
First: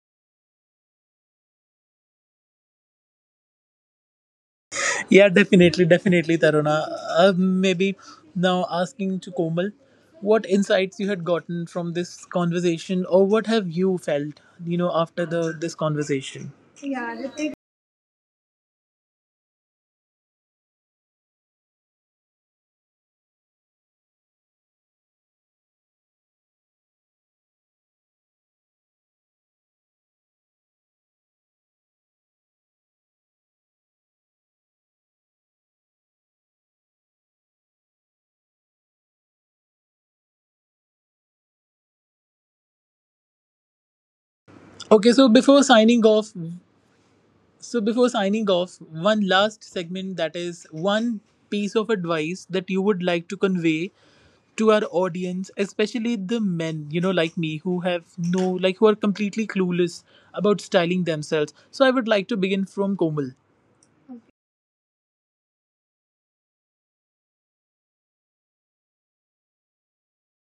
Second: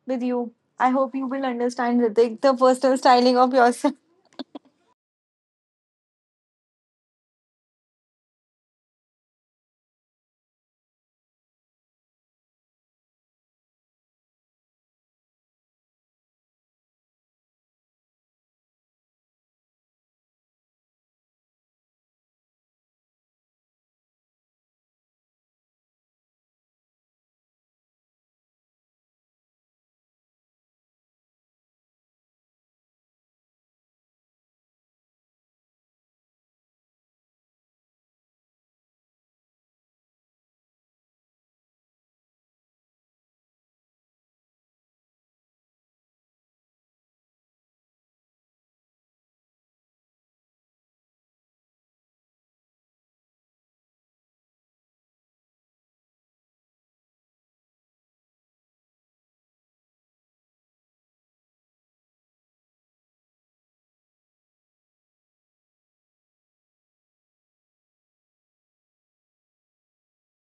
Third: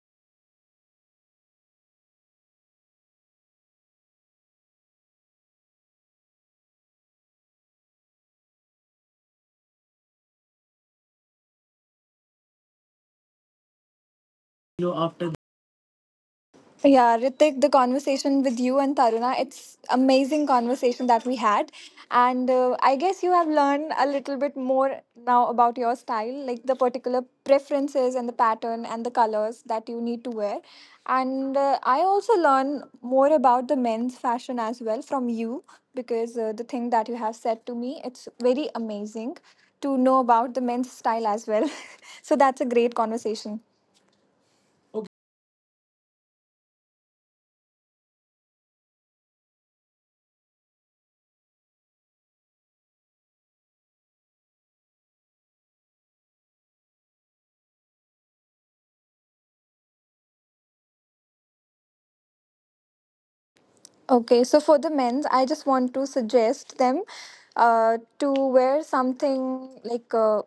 Speaker 2: with you. I hope you will understand, Ritik, the personal styling of yourself.
Speaker 1: Yeah, definitely, definitely, Taruna. Maybe now asking to Komal, what insights you had gotten from this conversation, or what have you felt, you
Speaker 3: you
Speaker 1: know,
Speaker 3: know,
Speaker 1: after
Speaker 3: after
Speaker 1: the this conversation?
Speaker 3: yeah, Ritik, the conversation with you and Taruna, it's amazing conversation that we had. And I guess you have learned a little bit more now about your style, like the particular preferences and the pattern and the colors that you need to wear. And I also learn more about the men's fashion as well from you because the thing that you have said to me, it's very amazing to know about the men's style as well. So that's a great conversation.
Speaker 1: Okay, so before signing off, one last segment, that is one piece of advice that you would like to convey to our audience, especially the men, you know, like me who have no like who are completely clueless about styling themselves. So I would like to begin from Komal.
Speaker 3: Okay, so for the men's, I just want to suggest them to wear something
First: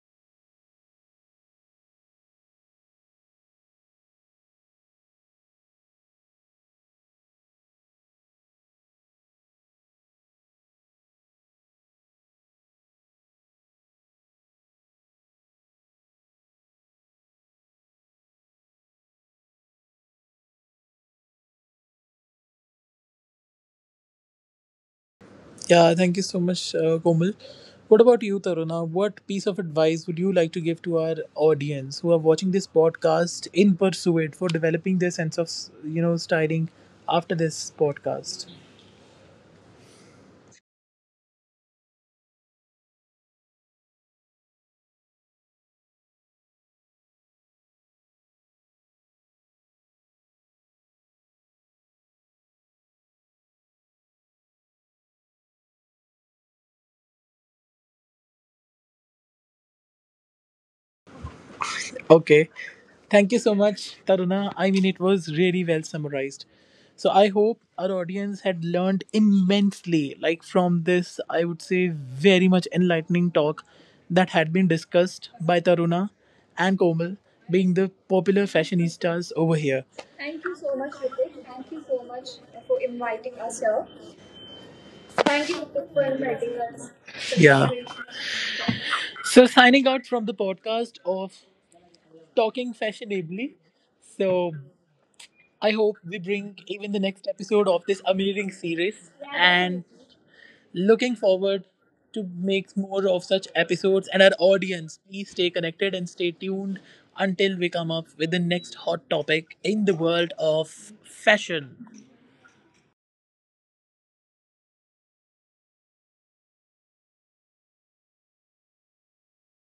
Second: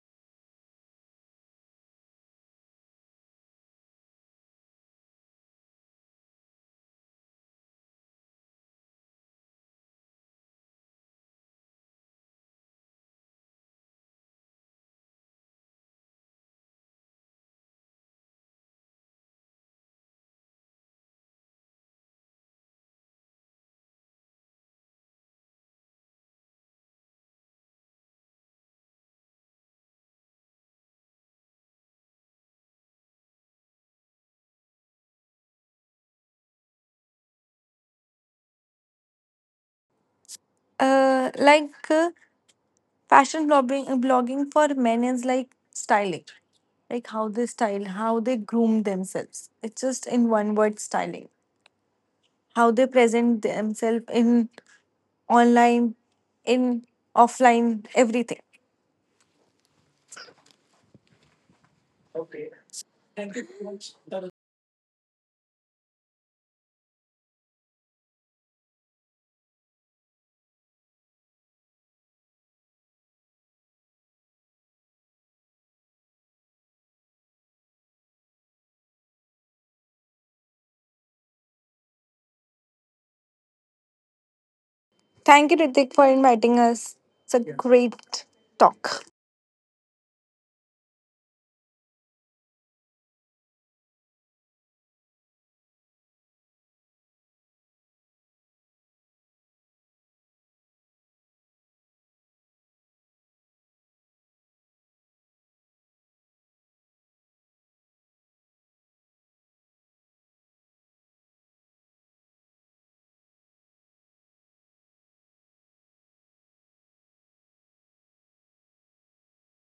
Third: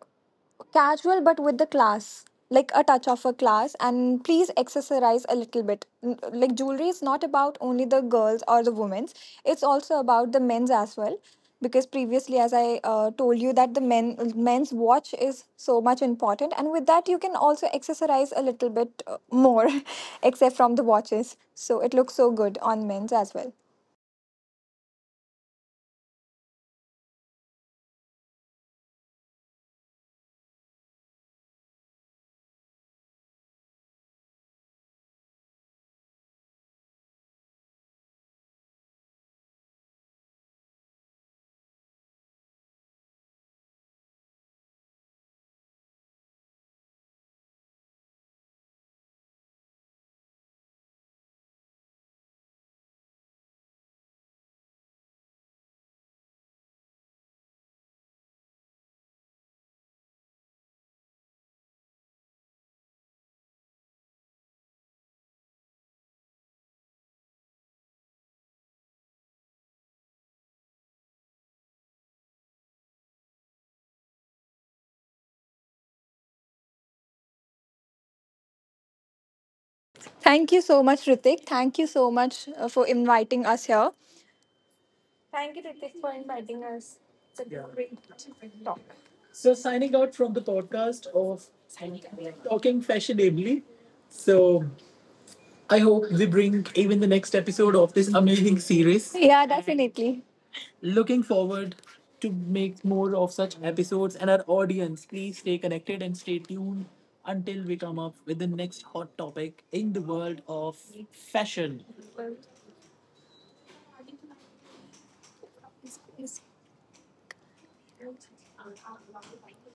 Speaker 3: casual but with the class like a touch of a class, and please accessorize a little bit N- like jewelry is not about only the girls or the women's, it's also about the men's as well, because previously as I told you that the men's watch is so much important, and with that you can also accessorize a little bit more except from the watches, so it looks so good on men's as well.
Speaker 1: Yeah, thank you so much, Komal. What about you, Taruna? What piece of advice would you like to give to our audience who are watching this podcast in pursuit for developing their sense of, you know, styling after this podcast?
Speaker 2: Uh, like uh, fashion blogging, blogging for men is like styling, like how they style, how they groom themselves. It's just in one word, styling. How they present themselves in online, in offline, everything.
Speaker 1: Okay. Thank you so much, Taruna. I mean, it was really well summarized. So I hope our audience had learned immensely, like from this, I would say, very much enlightening talk that had been discussed by Taruna and Komal, being the popular fashionistas over here. Thank
Speaker 3: Thank
Speaker 1: you
Speaker 3: you
Speaker 1: so
Speaker 3: so
Speaker 1: much,
Speaker 3: much, Ritik.
Speaker 1: Ritik. Thank
Speaker 3: Thank
Speaker 1: you
Speaker 3: you
Speaker 1: so
Speaker 3: so
Speaker 1: much
Speaker 3: much
Speaker 1: for
Speaker 3: for
Speaker 1: inviting
Speaker 3: inviting
Speaker 1: us
Speaker 3: us
Speaker 1: here.
Speaker 3: here.
Speaker 1: Thank
Speaker 2: Thank
Speaker 1: you,
Speaker 2: you, Ritik,
Speaker 1: Ritik, for
Speaker 2: for
Speaker 1: inviting
Speaker 2: inviting
Speaker 1: us.
Speaker 2: us. It's a Yeah
Speaker 1: Yeah.
Speaker 2: great talk.
Speaker 1: So
Speaker 3: So,
Speaker 1: signing
Speaker 3: signing
Speaker 1: out
Speaker 3: out
Speaker 1: from
Speaker 3: from
Speaker 1: the
Speaker 3: the
Speaker 1: podcast
Speaker 3: podcast
Speaker 1: of
Speaker 3: of
Speaker 1: talking
Speaker 3: Talking
Speaker 1: fashionably.
Speaker 3: Fashionably.
Speaker 1: So
Speaker 3: So,
Speaker 1: I
Speaker 3: I
Speaker 1: hope
Speaker 3: hope
Speaker 1: we
Speaker 3: we
Speaker 1: bring
Speaker 3: bring
Speaker 1: even
Speaker 3: even
Speaker 1: the
Speaker 3: the
Speaker 1: next
Speaker 3: next
Speaker 1: episode
Speaker 3: episode
Speaker 1: of
Speaker 3: of
Speaker 1: this
Speaker 3: this
Speaker 1: amazing
Speaker 3: amazing series.
Speaker 1: series
Speaker 3: Yeah,
Speaker 1: and
Speaker 3: definitely.
Speaker 1: looking
Speaker 3: Looking
Speaker 1: forward
Speaker 3: forward
Speaker 1: to
Speaker 3: to
Speaker 1: make
Speaker 3: make
Speaker 1: more
Speaker 3: more
Speaker 1: of
Speaker 3: of
Speaker 1: such
Speaker 3: such
Speaker 1: episodes.
Speaker 3: episodes,
Speaker 1: And
Speaker 3: and
Speaker 1: our
Speaker 3: our
Speaker 1: audience,
Speaker 3: audience,
Speaker 1: please
Speaker 3: please
Speaker 1: stay
Speaker 3: stay
Speaker 1: connected
Speaker 3: connected
Speaker 1: and
Speaker 3: and
Speaker 1: stay
Speaker 3: stay
Speaker 1: tuned
Speaker 3: tuned
Speaker 1: until
Speaker 3: until
Speaker 1: we
Speaker 3: we
Speaker 1: come
Speaker 3: come
Speaker 1: up
Speaker 3: up
Speaker 1: with
Speaker 3: with
Speaker 1: the
Speaker 3: the
Speaker 1: next
Speaker 3: next
Speaker 1: hot
Speaker 3: hot
Speaker 1: topic
Speaker 3: topic
Speaker 1: in
Speaker 3: in
Speaker 1: the
Speaker 3: the
Speaker 1: world
Speaker 3: world of
Speaker 1: of
Speaker 3: fashion.
Speaker 1: fashion.